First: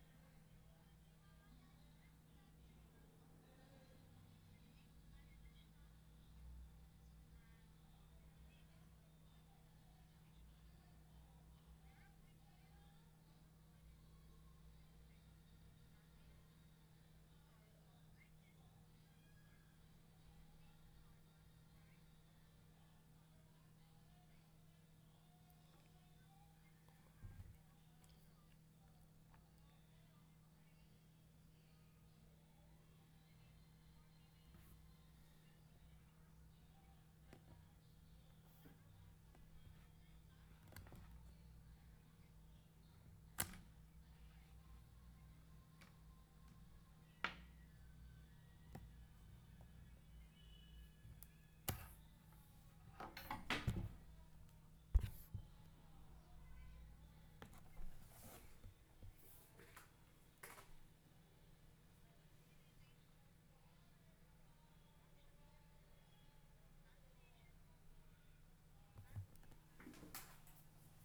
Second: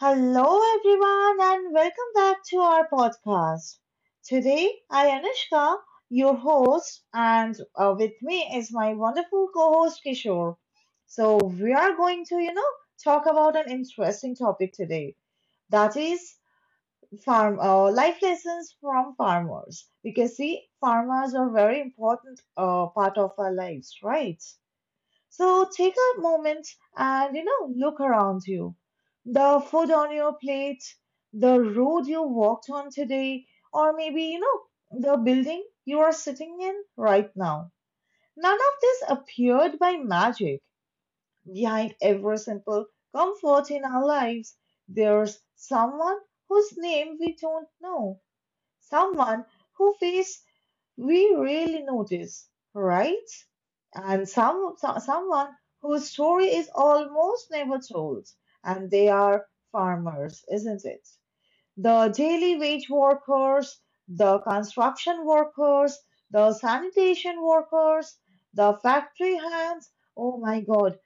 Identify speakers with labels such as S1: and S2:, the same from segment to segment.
S1: Hello, everyone, and welcome back to our podcast. Today, I, Anushka, your host, and with me is my wonderful co host, Kishore. So we are going to talk about an interesting topic today, that is farm life lessons from farmers, because see, farmers are very important part of our lives, right? So take a moment and, you know, look around you. The food on your plate, the road you walked on today, or maybe, you know, the building you are sitting in right now. None of this appeared by magic. Behind every simple comfort in our lives, there's someone whose name we don't know, someone who faced we really notice, right? And someone whose story is almost never told, and they are farmers, isn't it? The daily wage workers, the construction workers, the sanitation workers, the factory hands. Oh my God,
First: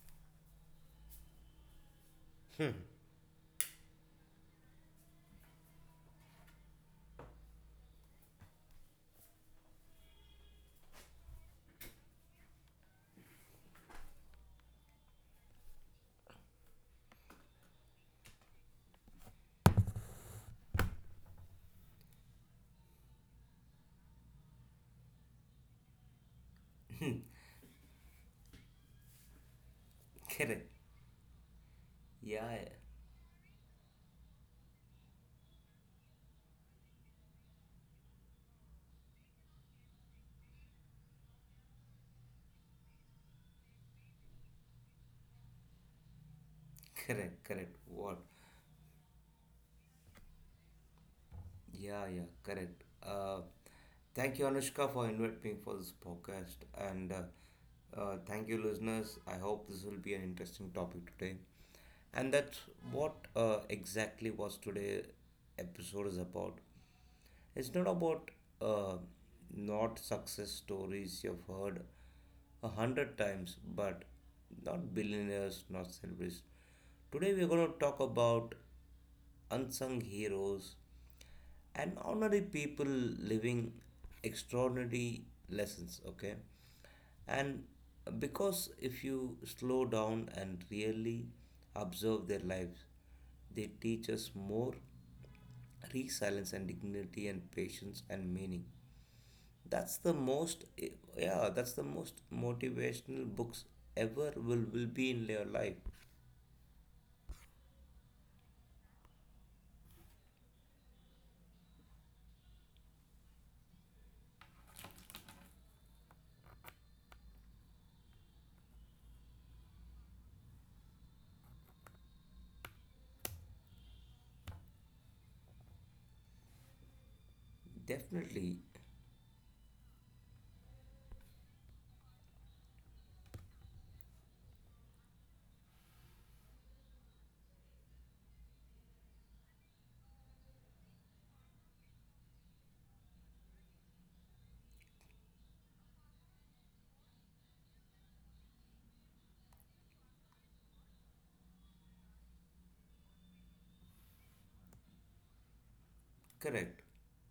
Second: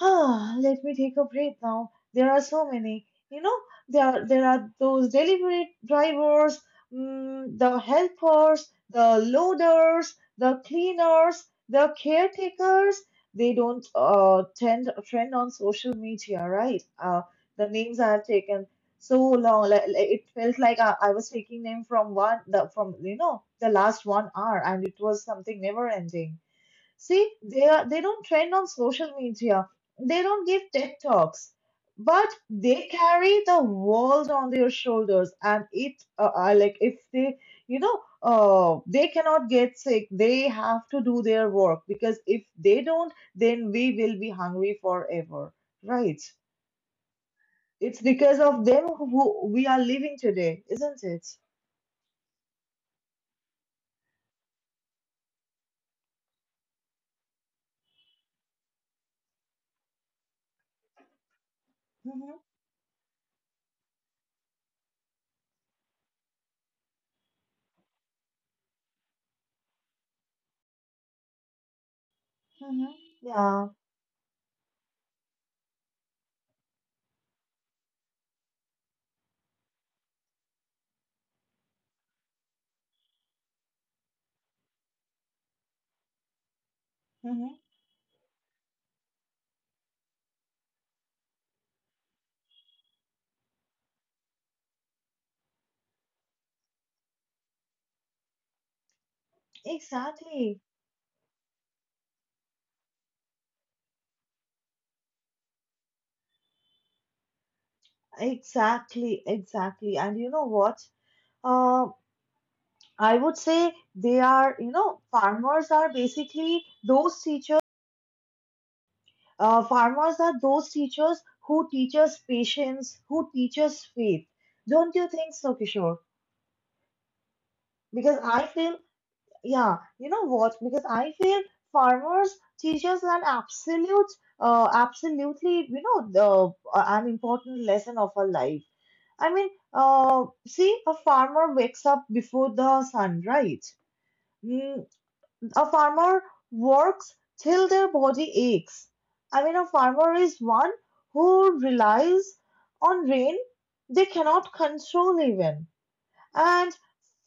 S1: Ah, let me take a breath now. There are so many. You know, there are those delivery drivers, the helpers, the loaders, the cleaners, the caretakers. They don't tend trend on social media, right? The names I have taken so long, it felt like I was taking them from one the from you know the last 1 hour, and it was something never ending. See, they are, they don't trend on social media. They don't give
S2: Correct.
S1: TED talks, but
S2: Yeah, yeah.
S1: they carry the world on their shoulders. Like if they, you know, they cannot get sick. They have to do their work, because if they don't, then we will be hungry forever, right?
S2: Correct, correct.
S1: It's
S2: What?
S1: because of them who we are living today, isn't it?
S2: Yeah, yeah, correct. Thank you, Anushka, for inviting me for this podcast, and thank you, listeners. I hope this will be an interesting topic today, and
S1: Mm-hmm,
S2: that's what exactly was today episode is about. It's not about uh, not success stories you've heard a
S1: mm-hmm,
S2: hundred times,
S1: yeah,
S2: but not billionaires, not celebrities. Today we're going to talk about unsung heroes and ordinary people living extraordinary lessons. Okay,
S1: mm-hmm,
S2: and because if you slow down and really observe their lives, they teach us more resilience and dignity and patience and meaning that's the
S1: exactly.
S2: most, yeah, that's the most motivational books ever will be in your life.
S1: Exactly, exactly. And you know what? Uh, I would say they are, you know, farmers are basically those teachers. Farmers are those teachers who teach us patience, who teach us faith. Don't you think so, Kishore? Because I
S2: Definitely.
S1: feel, yeah, you know what? Because I feel farmers teach us an absolutely, you know, an important lesson of our life. I mean, see, a farmer wakes up before the sun, right? Mm, a farmer works till their body aches. I mean, a farmer is one who relies on rain they cannot control even. And
S2: Correct.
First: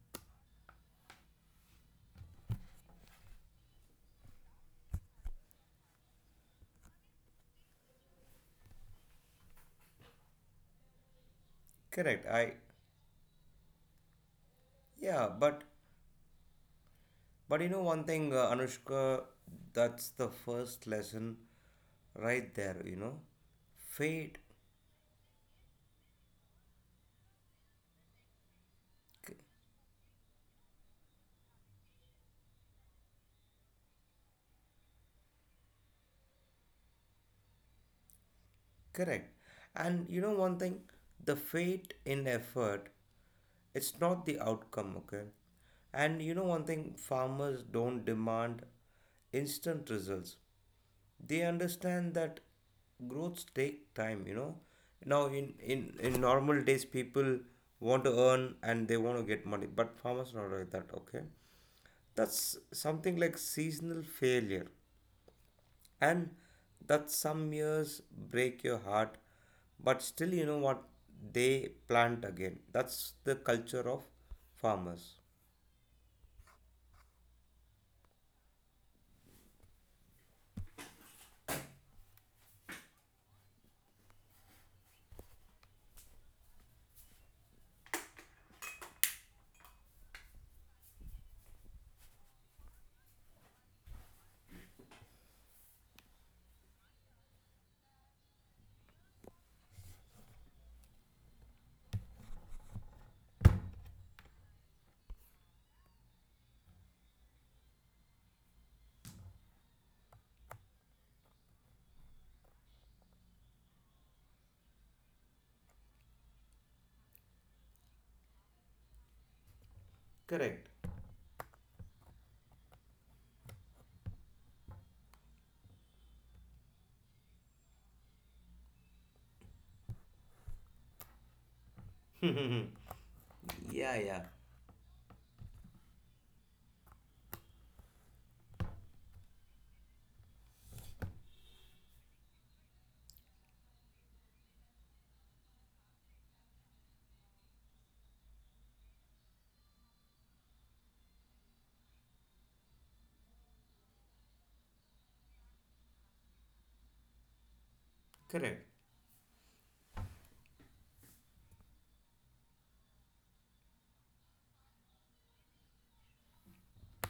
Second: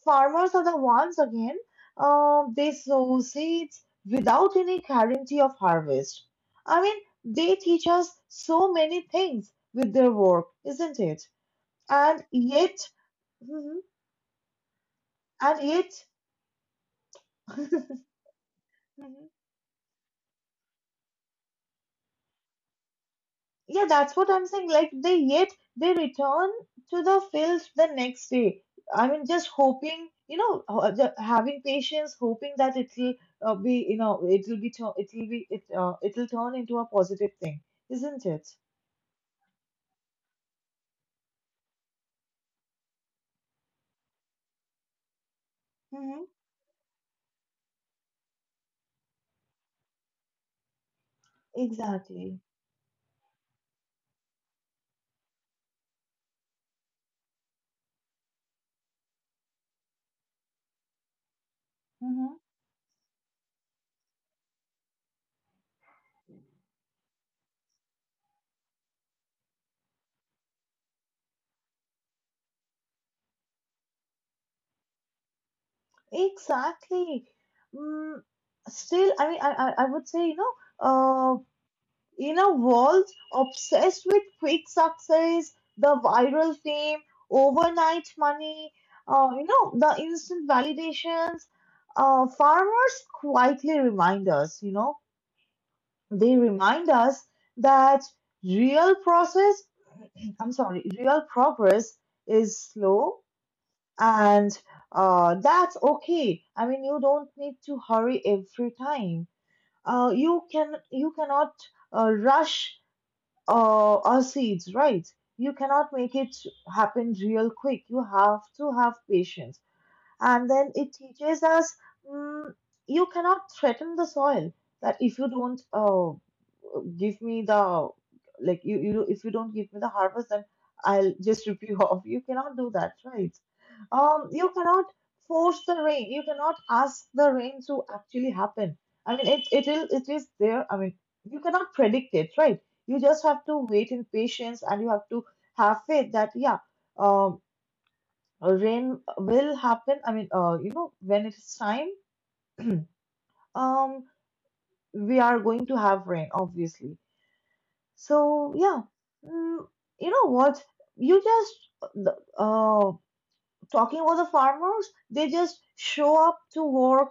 S1: farmers are the ones again, they sow seeds without any guarantee of harvest. I mean, they teach us so many things with their work, isn't it?
S2: Correct.
S1: And yet, Mhm.
S2: Yeah,
S1: and
S2: but you know
S1: yet,
S2: one thing, Anushka, that's the first lesson right there, you know.
S1: Yeah, that's what
S2: Fate.
S1: I'm saying. Like they yet they return to the field the next day. I mean, just hoping, you know, having patience, hoping that it'll be, you know, it'll be, tu- it'll be, it, it'll turn into a positive thing, isn't it?
S2: Correct. And you know one thing, the fate in effort, it's not the outcome, okay?
S1: Mm-hmm.
S2: And you know one thing, farmers don't demand instant results. They understand
S1: Exactly.
S2: that growths take time, you know. Now in normal days people want to earn and they want to get money, but farmers not like that, okay?
S1: Mm-hmm.
S2: That's something like seasonal failure and that some years break your heart but still you know what they plant again that's the culture of farmers.
S1: Exactly. Mm, still, I mean, I would say, you know, uh, in a world obsessed with quick success, the viral fame, overnight money, you know, the instant validations, farmers quietly remind us, you know, they remind us that real process, I'm sorry, real progress is slow, and that's okay. I mean, you don't need to hurry every time. You cannot rush or seeds, right? You cannot make it happen real quick. You have to have patience. And
S2: Correct.
S1: then it teaches us, mm, you cannot threaten the soil that if you don't give me the, like you if you don't give me the harvest, then I'll just rip you off. You cannot do that, right?
S2: Yeah, yeah.
S1: You cannot force the rain. You cannot ask the rain to actually happen. I mean, it is there. I mean, you cannot predict it, right? You just have to wait in patience, and you have to have faith that yeah, um, rain will happen. I mean, you know, when it is time, um, we are going to have rain, obviously. So
S2: Correct.
S1: yeah, mm, you know what? You just the- uh, Talking about the farmers, they just show up to work,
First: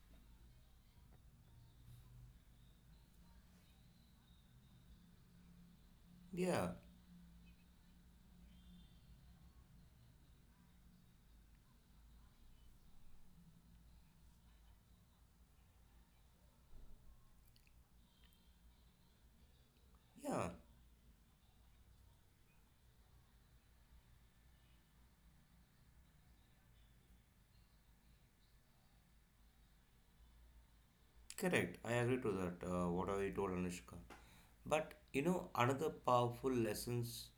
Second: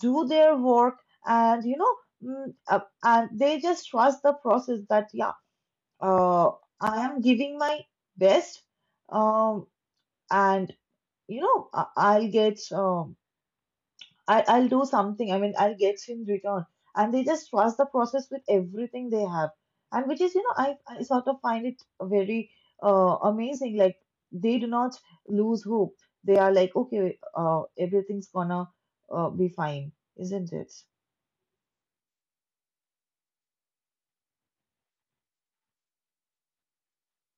S1: do their work, and you know, mm, and they just trust the process that yeah, uh,
S2: Yeah,
S1: I am giving my best, um, and you know, I'll get I'll do something. I mean, I'll get in return. And they just trust the process with everything they have. And which is, you
S2: yeah.
S1: know, I sort of find it very amazing. Like, they do not lose hope. They are like, okay, everything's gonna be fine, isn't it?
S2: Correct. I agree to that, whatever you told Anushka. But you know, another powerful lessons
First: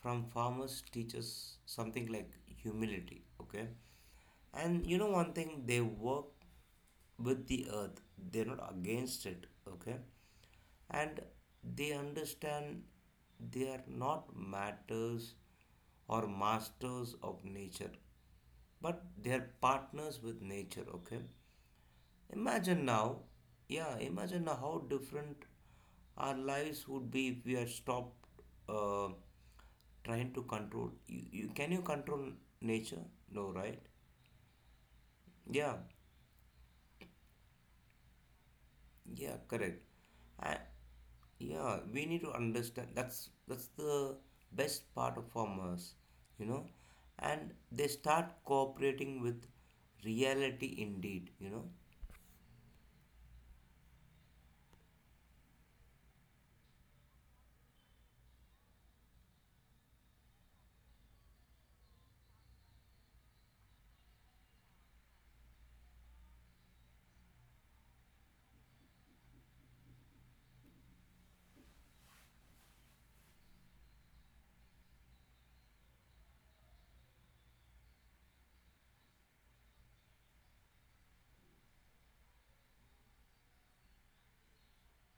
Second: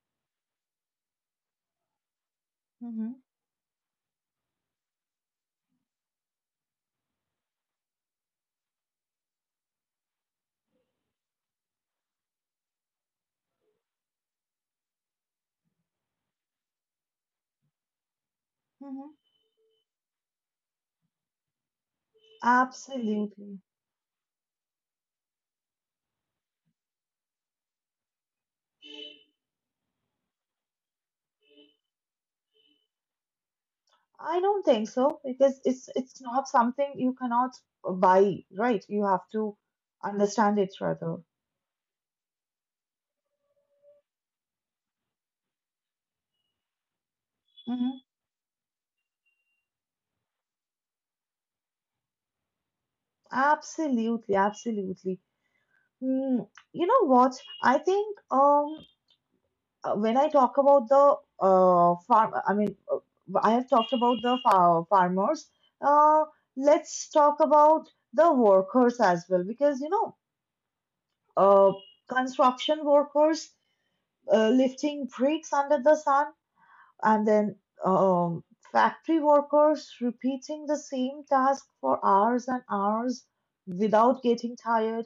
S2: from farmers teaches something like
S1: Mm-hmm.
S2: humility, okay? And you know one thing, they work with the earth. They're not against it, okay? And they understand they are not matters or masters of nature, but
S1: Mm-hmm.
S2: they are partners with nature, okay? Imagine now,
S1: Absolutely.
S2: yeah, imagine now how different our lives would be if we had stopped uh, trying to control. Can you control nature? No, right?
S1: I don't think so, because
S2: Yeah,
S1: it's not something you cannot buy, right? You have
S2: yeah,
S1: to
S2: correct. And
S1: understand it rather.
S2: yeah, we need to understand. That's the best part of farmers, you know, and they
S1: Mm-hmm.
S2: start cooperating with reality indeed. You know,
S1: Absolutely, absolutely. Mm, you know what? I think when I talk about the farm, I mean, I have talked about the farmers. Uh, let's talk about the workers as well, because you know, uh construction workers lifting bricks under the sun, and then um factory workers repeating the same task for hours and hours without getting tired.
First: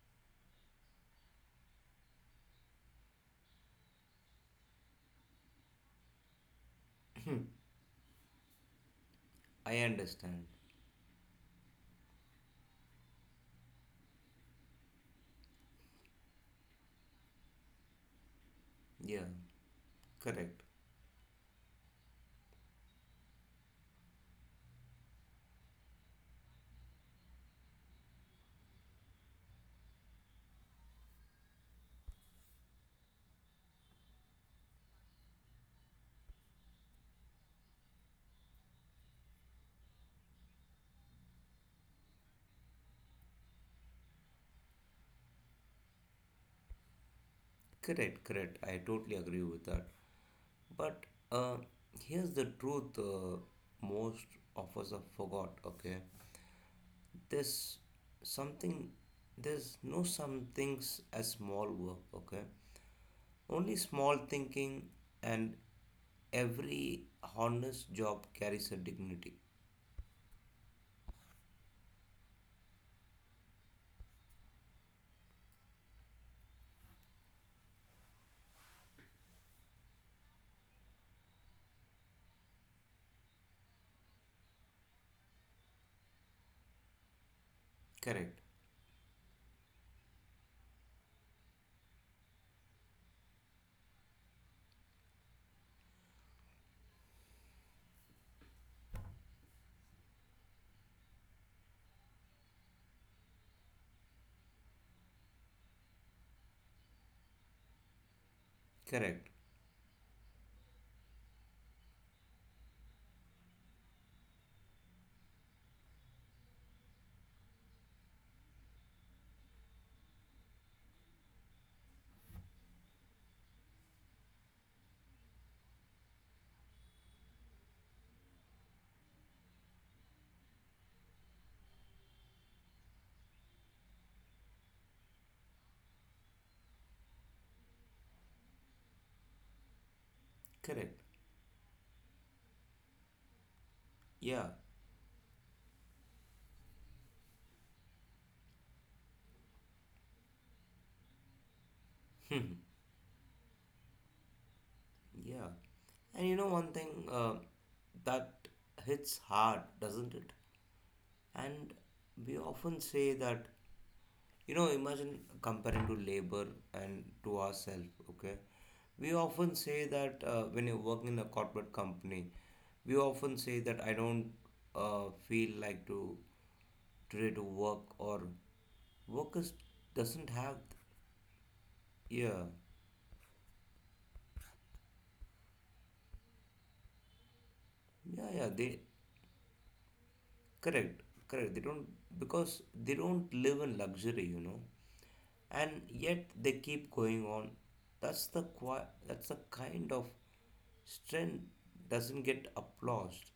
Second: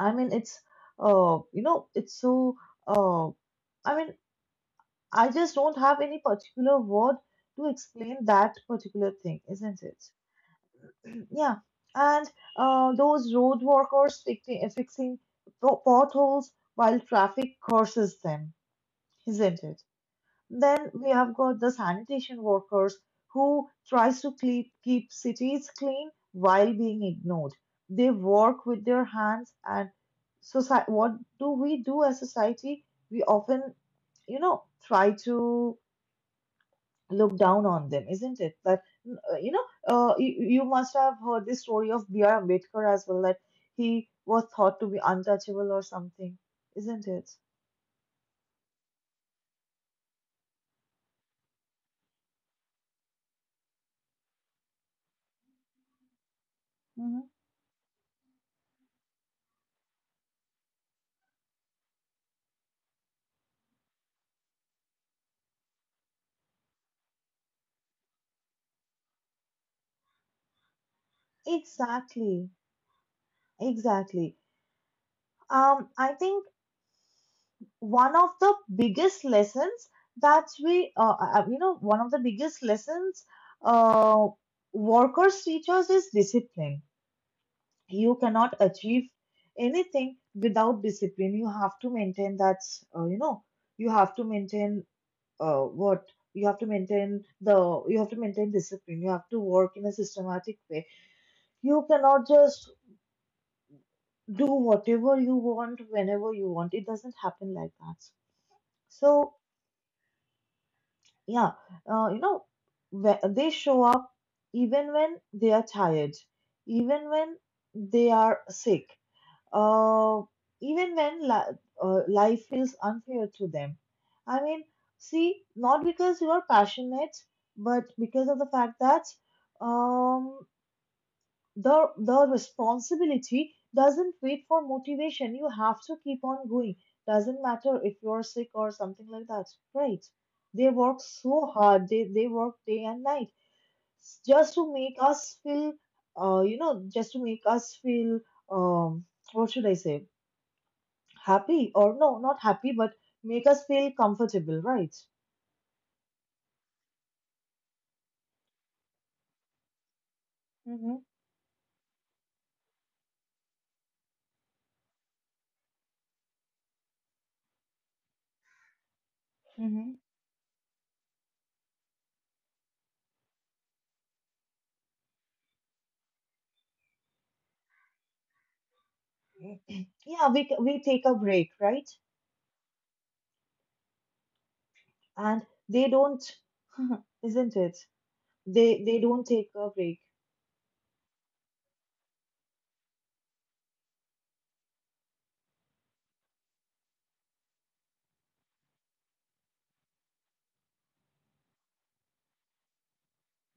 S1: I mean, it's you know, it's so uh, I mean, I just don't have any particular word to explain that particular thing, isn't
S2: I
S1: it?
S2: understand.
S1: Yeah, and those road workers fixing potholes while traffic curses them,
S2: Yeah,
S1: isn't it?
S2: correct.
S1: Then we have got the sanitation workers who tries to keep cities clean while being ignored. They work with their hands, and society, what do we do as society? We often, you know, try to look down on them, isn't it? That, you know, you must have heard the story of B.R. Ambedkar as well, that he was thought to be untouchable or something, isn't it?
S2: Correct, correct. I totally agree with that. But uh, here's the truth, most of us have forgot, okay?
S1: hmm.
S2: There's something, there's no some things as small work, okay? Only small thinking and every honest job carries a dignity.
S1: Exactly, exactly. Um, I think one of the biggest lessons that you know, one of the biggest lessons uh, workers teach us is discipline. You cannot
S2: Correct,
S1: achieve anything without discipline. You have to maintain that, you know, you have to maintain uh, what you have to maintain the you have to maintain discipline. You have to work in a systematic way. You cannot just do whatever you want whenever you want. It doesn't happen like that. So
S2: correct,
S1: yeah, you know, they show up even when they are tired, even when they are sick, uh, even when life feels unfair to them. I mean, see, not because you are passionate, but because of the fact that, um, the responsibility doesn't wait for motivation. You have to keep on going, doesn't matter if you're sick or something like that, right? They work
S2: correct.
S1: so hard, they work day and night, just
S2: Yeah,
S1: to make us feel, you know, just to make us feel, um what should I say, happy or no, not
S2: yeah.
S1: happy, but make us feel comfortable, right?
S2: And you know one thing, that hits hard, doesn't it?
S1: Mm-hmm,
S2: And we often say that, you know, imagine comparing to labor and to ourselves, okay? We often
S1: mm-hmm.
S2: say that when you work in a corporate company, we often say that I don't feel like to today to work or workers
S1: Yeah,
S2: doesn't have
S1: we take a break, right,
S2: yeah,
S1: and they don't. Isn't it?
S2: yeah, yeah, they
S1: They don't take a break.
S2: correct. Correct, they don't because they don't live in luxury you know and yet they keep going on. That's the kind of strength doesn't get applauded,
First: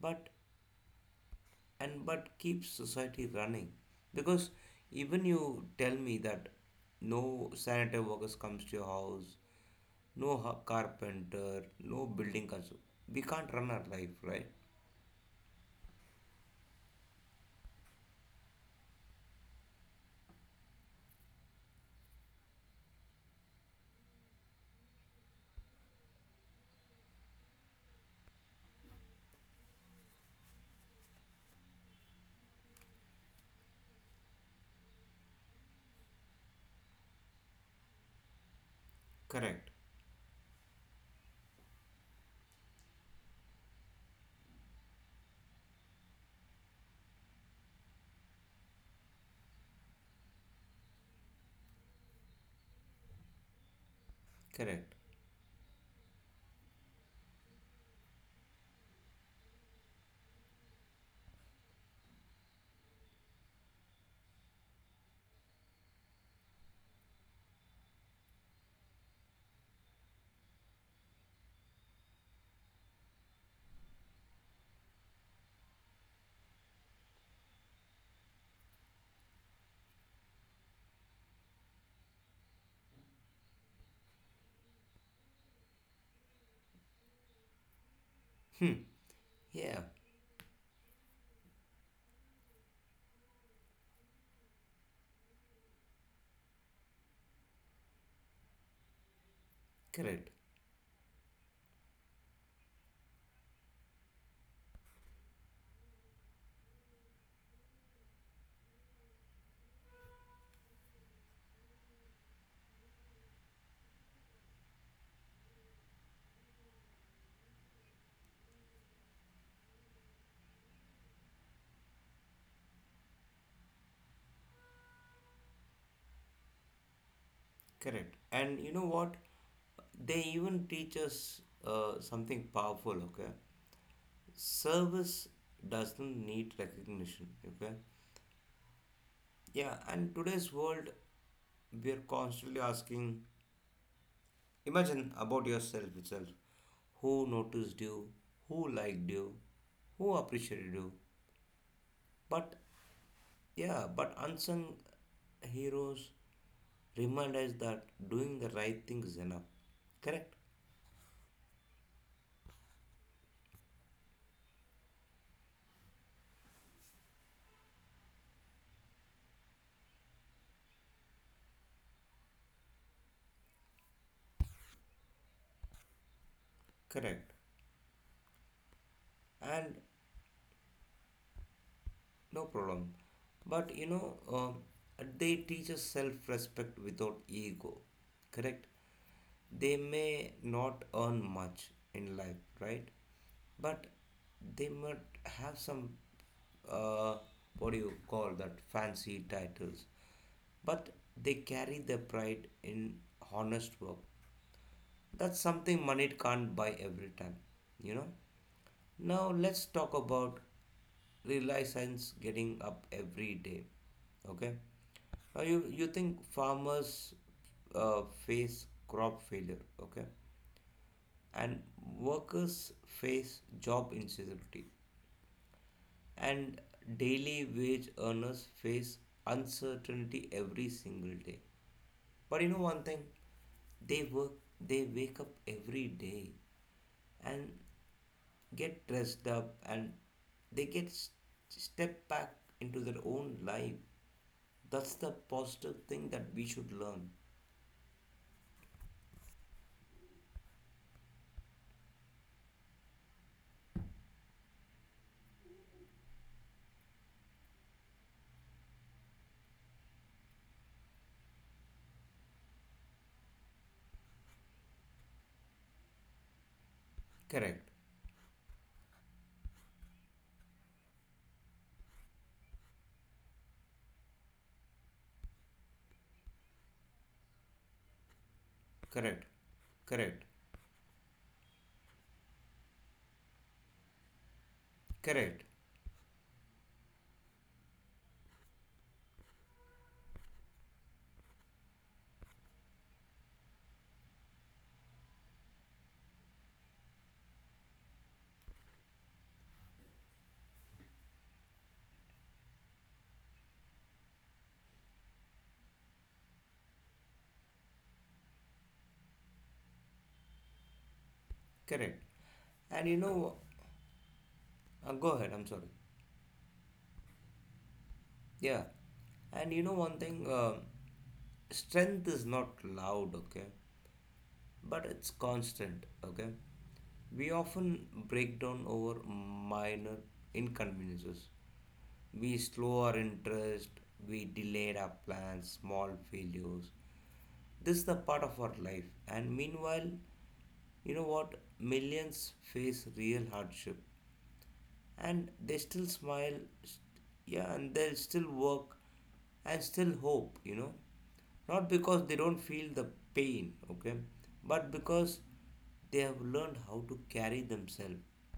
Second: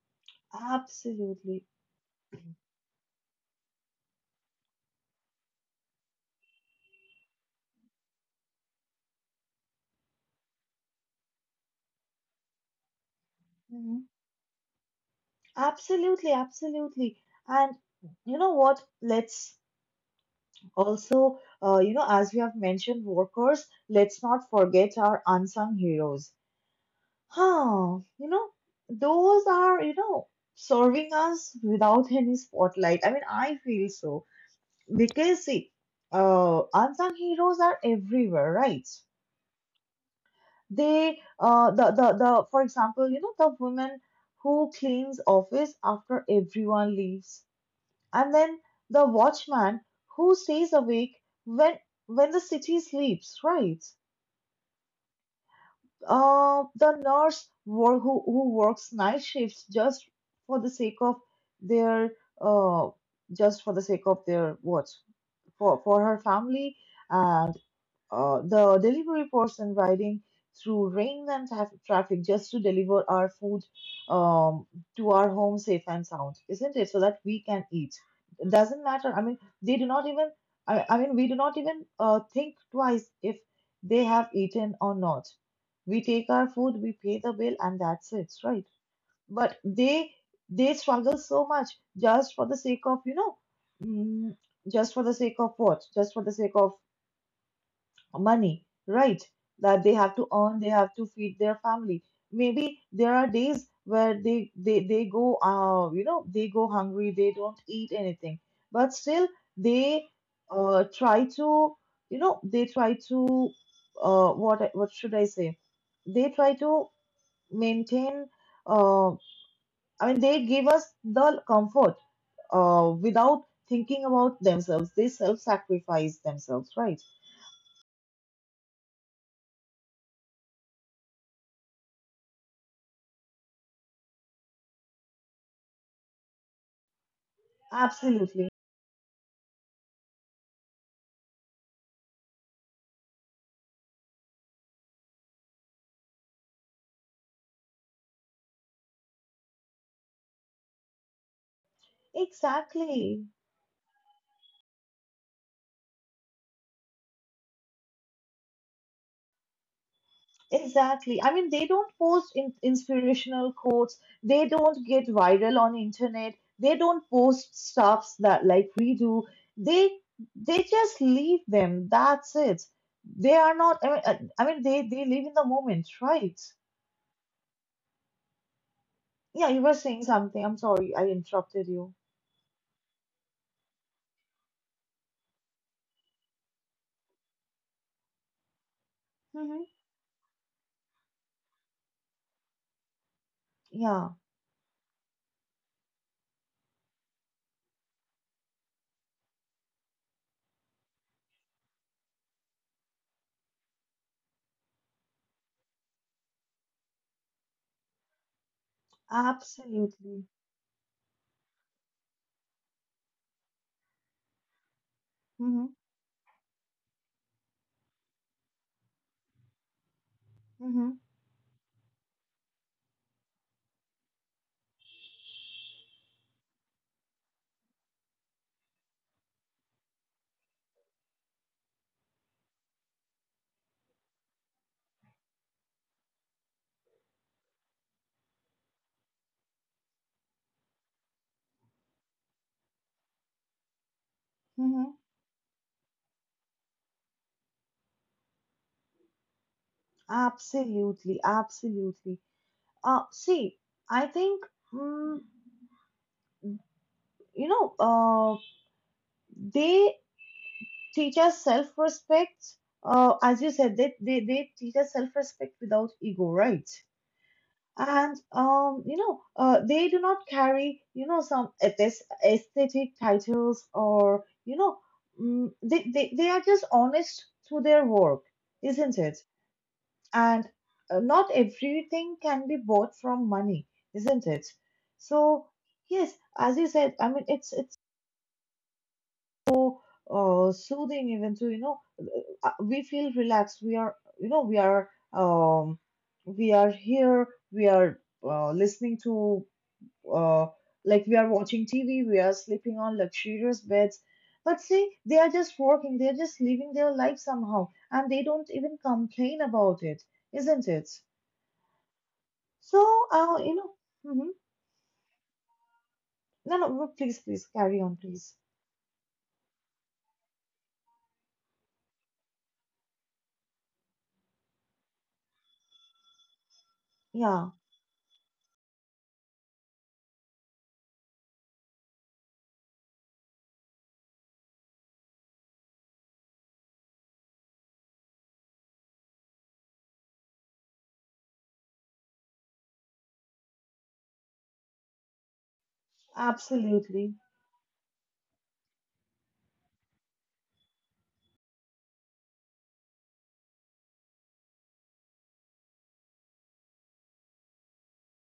S2: but
S1: Absolutely.
S2: and but keeps society running. Because even you tell me that no sanitary workers comes to your house, carpenter, no building construction, we can't run our
S1: Mhm.
S2: life, right?
S1: Absolutely, absolutely. And you know what? Let's also, you know, as we have mentioned workers, let's not forget our unsung heroes. Huh, you know, those are, you know, serving us without any spotlight. I mean, I feel so. Because see, unsung heroes are everywhere, right?
S2: Correct.
S1: They the for example, you know, the woman who cleans office after everyone leaves, and then the watchman who stays awake when when the city sleeps, right?
S2: Correct.
S1: The nurse who works night shifts just for the sake of their, uh, just for the sake of their what, for her family, and the delivery person riding through rain and traffic just to deliver our food, um, to our home safe and sound, isn't it? So that we can eat. It doesn't matter. I mean, they do not even, I mean, we do not even think twice if they have eaten or not. We take our food, we pay the bill, and that's it, right?
S2: Hmm.
S1: But
S2: Yeah.
S1: they struggle so much just for the sake of, you know, mm, just for the sake of what? Just for the sake of money, right? That they have to
S2: Correct.
S1: earn, they have to feed their family. Maybe there are days where they go, you know, they go hungry, they don't eat anything, but still they try to, you know, they try to, what should I say? They try to maintain, uh I mean, they give us the comfort without thinking about themselves. They self-sacrifice themselves, right?
S2: Correct. And you know what? They even teach us something powerful. Okay. Service doesn't need recognition, okay?
S1: Absolutely.
S2: Yeah, and today's world, we are constantly asking imagine about yourself itself who noticed you, who liked you, who appreciated you. But
S1: Exactly.
S2: yeah, but unsung heroes remind us that doing the right thing is enough. Correct?
S1: Exactly. I mean, they don't post in inspirational quotes. They don't get viral on internet. They don't post stuffs that like we do. They they just leave them. That's it. They are not. I mean, they live in the moment, right?
S2: Correct.
S1: Yeah, you were
S2: And
S1: saying something. I'm sorry, I interrupted you.
S2: no problem. But you know, they teach us self respect without ego. Correct?
S1: Mm-hmm.
S2: They may not earn much in life, right? But
S1: Yeah,
S2: they might have some, uh, what do you call that, fancy titles. But they carry their pride in honest work. That's something money can't buy every time, you know? Now let's talk
S1: absolutely.
S2: about reliance getting up every day, okay? Now you,
S1: Mm-hmm.
S2: you think farmers face crop failure, okay?
S1: Mm-hmm.
S2: And workers face job insecurity and daily wage earners face uncertainty every single day but you know one thing they work they wake up every day and get dressed up and they get s- step back into their own life. That's
S1: Mm-hmm.
S2: the positive thing that we should learn.
S1: Absolutely. Absolutely. See, I think. Mm, you know, uh, they teach us self respect. As you said, they teach us self respect without ego, right?
S2: Correct,
S1: And, they do not carry, you know, some aesthetic titles or, they are just honest to their work, isn't it?
S2: correct, correct,
S1: And not everything can be bought from money, isn't it?
S2: correct,
S1: So, yes, as you said, I mean, it's so soothing even to we feel relaxed we are you know we are here we are listening to uh, like we are watching TV, we are sleeping on luxurious beds. But see, they are just working, they are just living their life somehow, and they don't even complain about it, isn't it?
S2: correct.
S1: So
S2: And you know,
S1: you know. Mhm.
S2: go ahead, I'm sorry.
S1: No, no, no, please, please carry on, please.
S2: Yeah, and you know one thing, strength is not loud, okay, but it's constant, okay. We
S1: Yeah,
S2: often break down over minor inconveniences. We slow our interest, we delayed our plans, small failures. This is the part of our life, and meanwhile, you know what? Millions face real hardship and they still smile s-
S1: absolutely.
S2: yeah and they still work and still hope you know not because they don't feel the pain okay but because they have learned how to carry themselves.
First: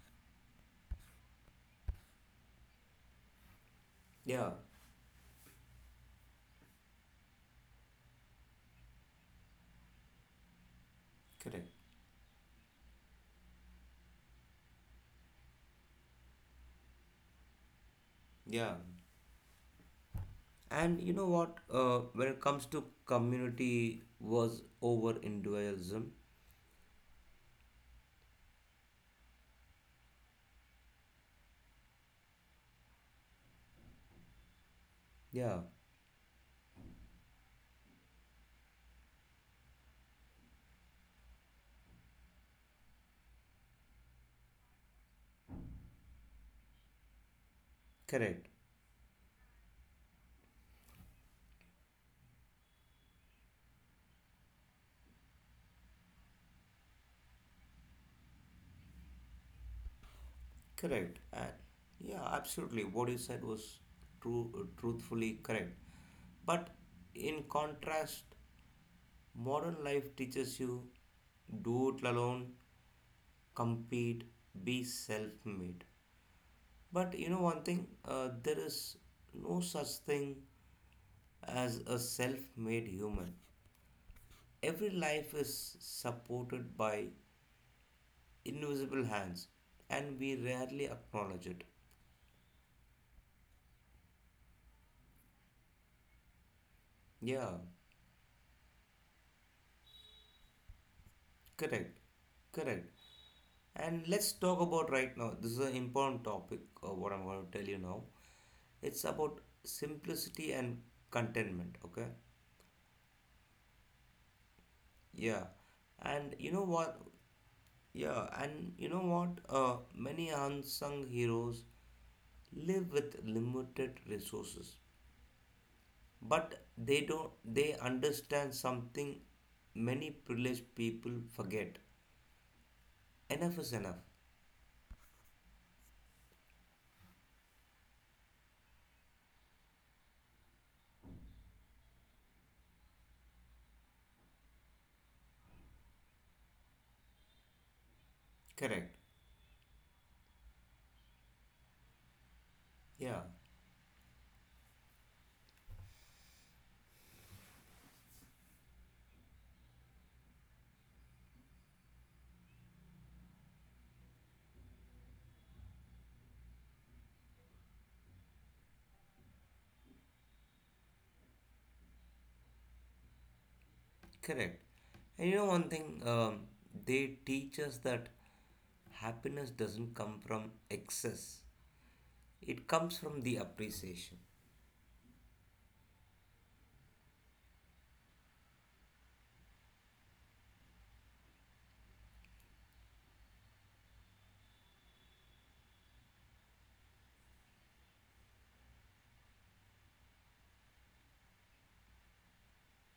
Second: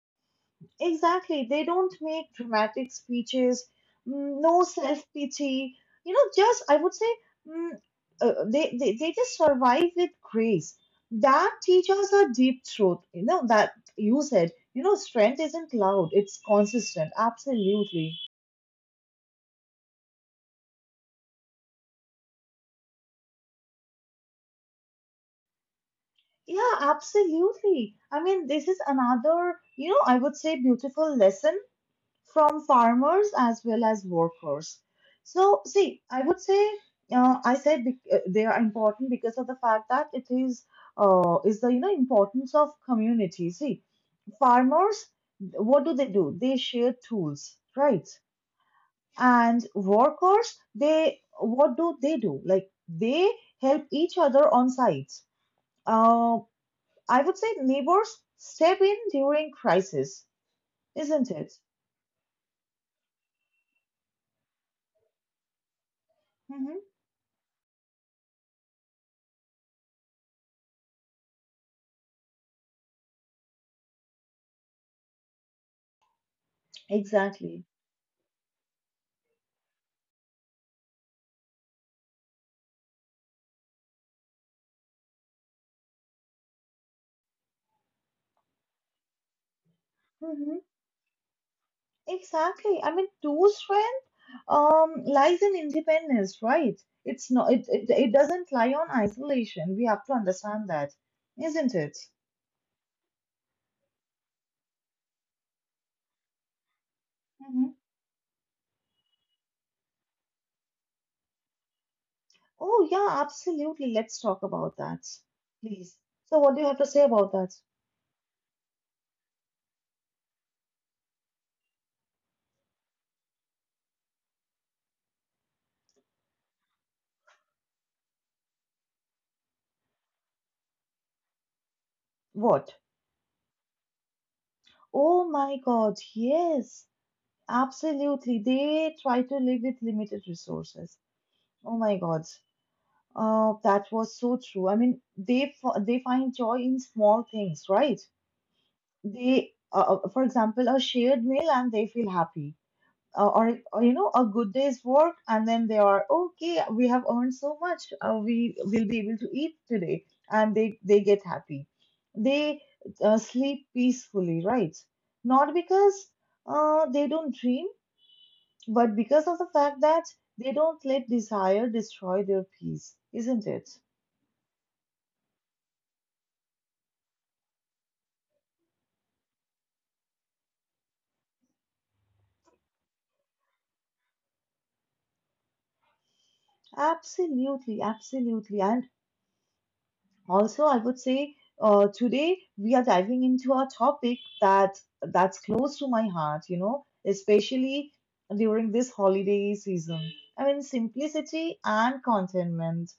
S1: Exactly. They don't make dramatic speeches,
S2: Yeah,
S1: no self-pity. You know, just I would say mm, they they just survive with grace. That
S2: correct.
S1: teaches a deep truth. You know that you said. You know, strength isn't loud. It's consistent. Absolutely.
S2: Yeah, and you know what, when it comes to community was over individualism.
S1: Yeah, absolutely. I mean, this is another, you know, I would say beautiful lesson from farmers as well as workers.
S2: Yeah,
S1: So, see, I would say I said they are important because of the fact that it is the you know importance of community. See, farmers, what do? They share tools, right?
S2: correct.
S1: And workers, they what do they do? Like they help each other on site. Uh, I would say neighbors step in during crisis,
S2: Correct.
S1: isn't
S2: And
S1: it?
S2: yeah, absolutely. What you said was truthfully correct. But
S1: Hmm.
S2: in contrast, modern life teaches you do it alone, compete, be self made. But you know one
S1: Exactly.
S2: thing, there is no such thing as a self made human. Every life is supported by invisible hands, and we
S1: Mm-hmm.
S2: rarely acknowledge it.
S1: Exactly. I mean, true strength lies in independence, right? It's not.
S2: Yeah,
S1: It doesn't lie on isolation. We have to understand that, isn't it?
S2: correct, correct. And let's talk about right now. This is an important topic of what I'm going to tell
S1: Hmm.
S2: you now. It's about simplicity and contentment. Okay.
S1: Oh yeah, absolutely. Let's talk about that,
S2: Yeah.
S1: please.
S2: And
S1: So,
S2: you
S1: what do
S2: know
S1: you have to
S2: what?
S1: say about that?
S2: Yeah. And you know what? Many unsung heroes live with limited resources, but they don't. They understand something many privileged people forget.
S1: What?
S2: Enough is enough.
S1: Oh my God, yes, absolutely. They try to live with limited resources. Oh my God. That was so true. I mean, they find joy in small things, right?
S2: Correct.
S1: They for example, a shared meal, and they feel happy,
S2: Yeah.
S1: or you know, a good day's work, and then they are okay, we have earned so much, we will be able to eat today, and they get happy. They sleep peacefully, right? Not because they don't dream, but because of the fact that they don't let desire destroy their peace, isn't it?
S2: Correct. And you know one thing, they teach us that happiness doesn't come from excess. It comes from the appreciation.
S1: Absolutely, absolutely. And also, I would say today we are diving into a topic that that's close to my heart, you know, especially during this holiday season. I mean, simplicity and contentment.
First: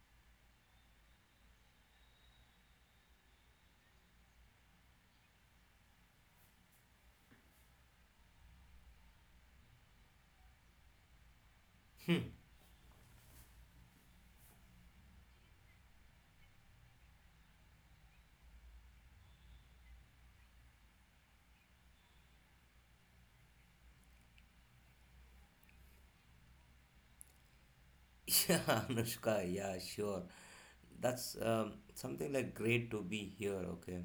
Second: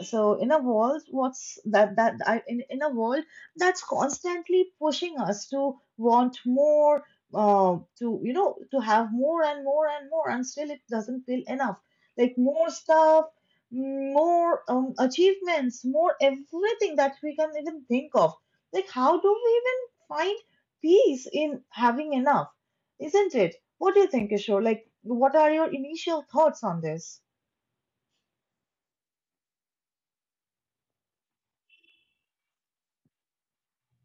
S1: So in a world, what's that that I, in a world that's constantly pushing us to want more, to you know to have more and more and more, and still it doesn't feel enough, like more stuff, more achievements, more everything that we can even think of. Like how do we even find peace in having enough, isn't it? What do you think, Kishore? Like what are your initial thoughts on this?
S2: Yeah, Anushka, yeah, sure. That's something like great to be here, okay?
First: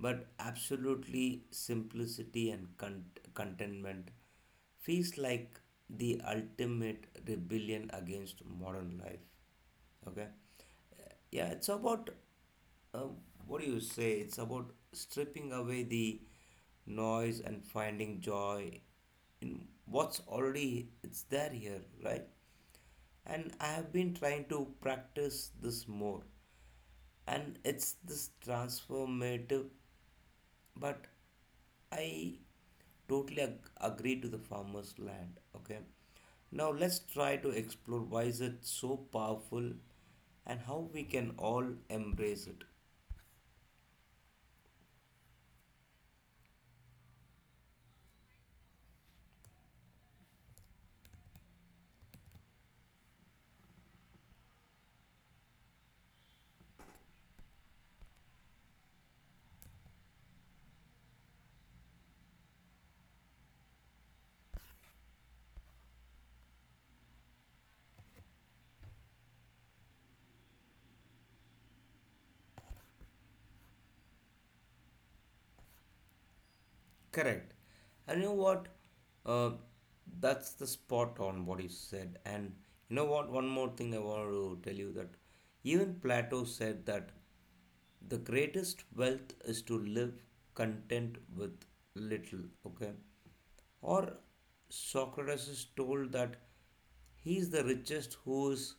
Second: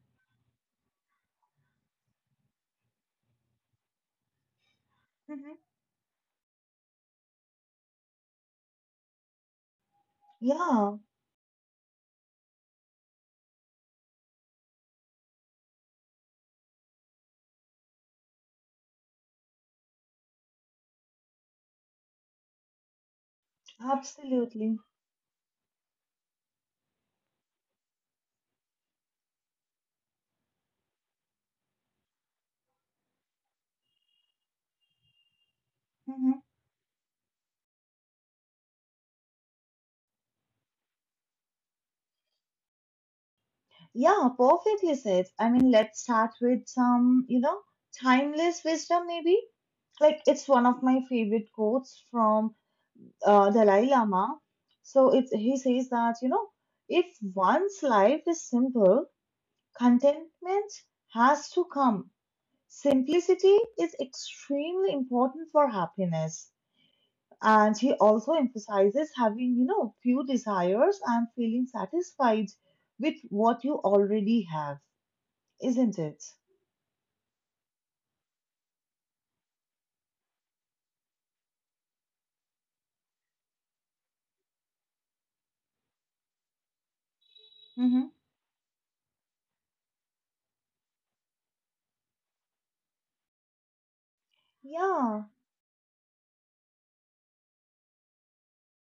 S2: But absolutely simplicity and contentment feels like
S1: Hmm,
S2: the ultimate rebellion against modern life. Okay,
S1: yeah,
S2: yeah, it's about uh, what do you say? It's about stripping away the noise and finding joy in what's already it's there here, right? And I have been trying
S1: absolutely.
S2: to practice this more, and it's this transformative but I totally agree to the farmer's land. Okay,
S1: Mhm.
S2: now let's try to explore why is it so powerful and how we can all embrace it.
S1: Yeah, perfectly you said. I mean, let's start with some, you know, timeless wisdom, maybe. Like, it's one of my favorite quotes from Dalai Lama. So, it's, he says that, you know, if one's life is simple, contentment has to come. Simplicity is extremely important for happiness. And he also emphasizes having, you know, few desires and feeling satisfied with what you already have, isn't it?
S2: Correct. And you know what? Uh, that's the spot on what you said. And you know what? One more thing I want to tell you that even Plato said that
S1: Mm-hmm.
S2: the greatest wealth is to live content with little, okay, or
S1: Yeah.
S2: Socrates is told that he is the richest who is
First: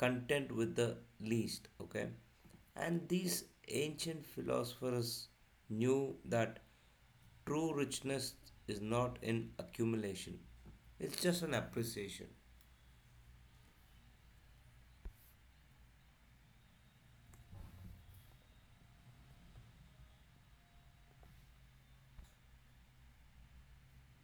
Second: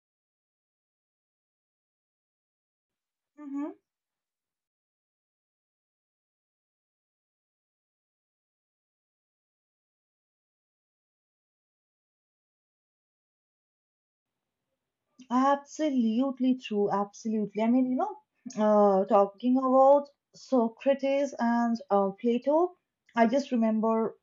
S2: content with the least, okay, and these
S1: Mm-hmm.
S2: ancient philosophers knew that true richness is not in accumulation, it's just an appreciation.
S1: Absolutely true. Absolutely. I mean, you know, talking about Socrates and Plato, I just remember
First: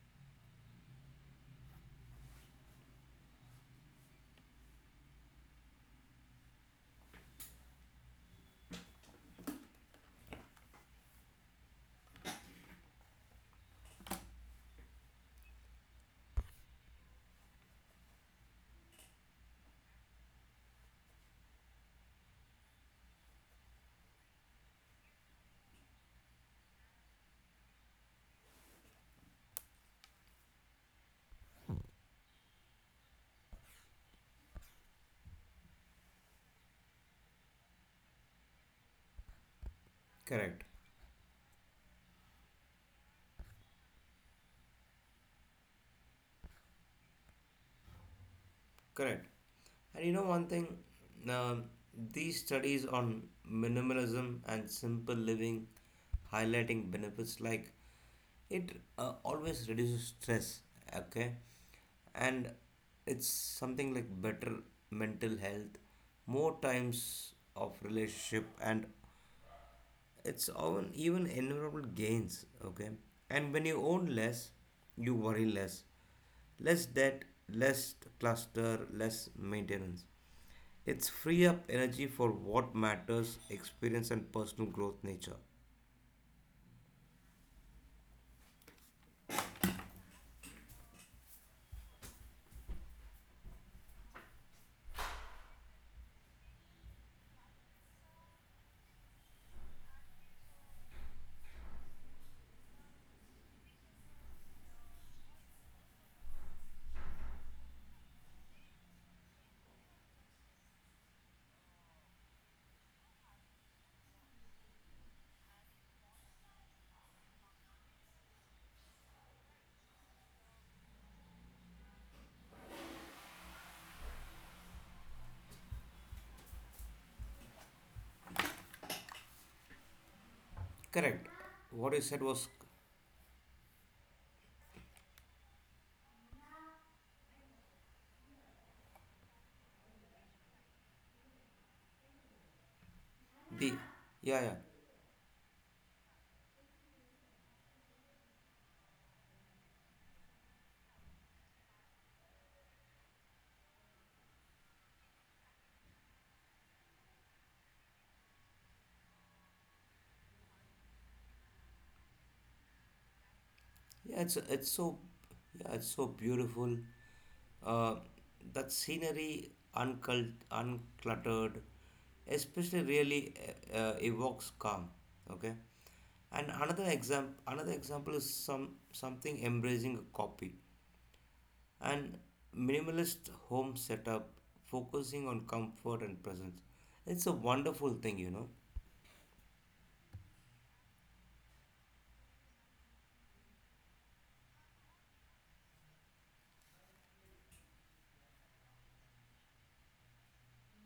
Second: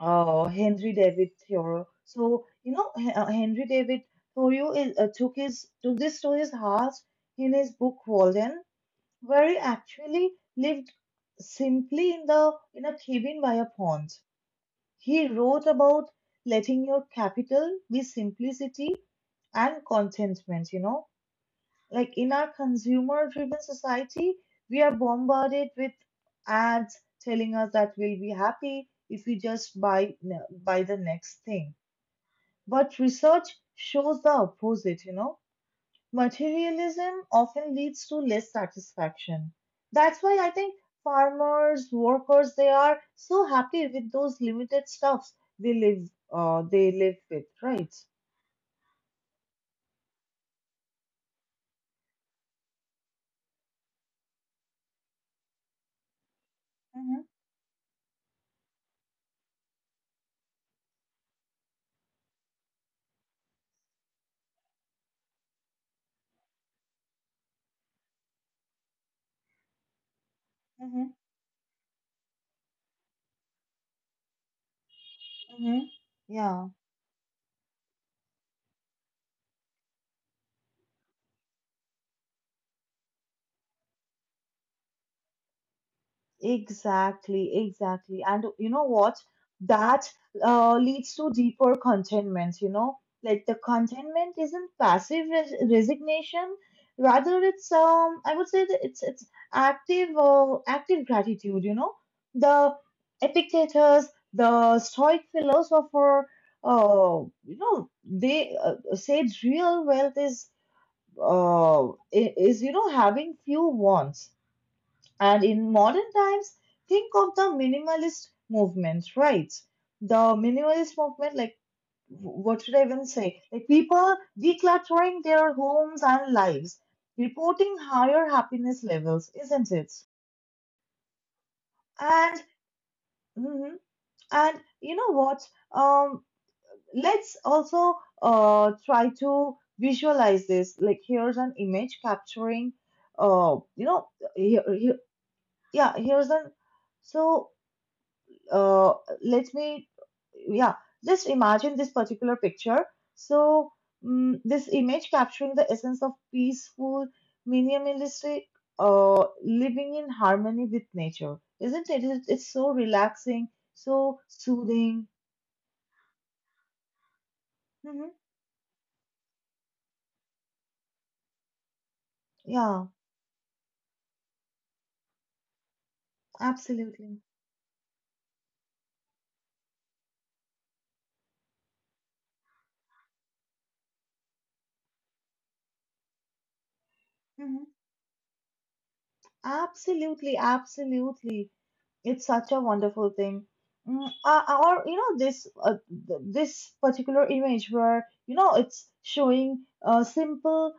S1: Henry David Thoreau. So, you know, Henry David Thoreau is, took his took this to his heart in his book Walden, where he actually lived simply in the in a cabin by a pond. He wrote about letting your capital be simplicity and contentment, you know. Like in our consumer driven society, we are bombarded with ads telling us that we'll be happy if we just buy the next thing. But research shows the opposite, you know. Materialism often leads to less satisfaction. That's why I
S2: Correct.
S1: think farmers, workers, they are so happy with those limited stuffs they live, they live with, right?
S2: Correct. And you know one thing, um, these studies on minimalism and simple living, highlighting
S1: Mm-hmm,
S2: benefits like it always reduces stress. Okay, and it's something like better mental health, more times of relationship, and it's often
S1: mm-hmm,
S2: even environmental gains. Okay, and when you own less, you worry less.
S1: mm-hmm. Yeah.
S2: Less debt, less cluster, less maintenance. It's free up energy for what matters, experience and personal growth nature.
S1: Exactly, exactly. And you know what? That leads to deeper contentment, you know? Like the contentment isn't passive resignation, rather it's I would say that it's active active gratitude, you know? The Epictetus, the Stoic philosopher, you know, they said real wealth is uh i- is you know having few wants. And in modern times, think of the minimalist movement, right? The minimalist movement, like, what should I even say? Like, people decluttering their homes and lives, reporting higher happiness levels, isn't it?
S2: Correct. What you said
S1: And,
S2: was
S1: mhm, and you know what? Um, let's also try to visualize this. Like, here's an image capturing,
S2: the.
S1: you know,
S2: yeah yeah
S1: here, here, yeah, here's an, so uh, let me, yeah, just imagine this particular picture. So, this image capturing the essence of peaceful, minimalistic living in harmony with nature, isn't it? It's so relaxing,
S2: yeah,
S1: so
S2: it's
S1: soothing.
S2: yeah it's so beautiful. Uh,
S1: Hmm.
S2: that scenery uncluttered, especially
S1: Yeah,
S2: really evokes calm. Okay. And
S1: absolutely.
S2: another example is some something embracing a copy. And minimalist home setup focusing on comfort and presence, it's a
S1: Mm-hmm.
S2: wonderful thing you know.
S1: Absolutely, absolutely. It's such a wonderful thing. Or you know this this particular image where you know it's showing simple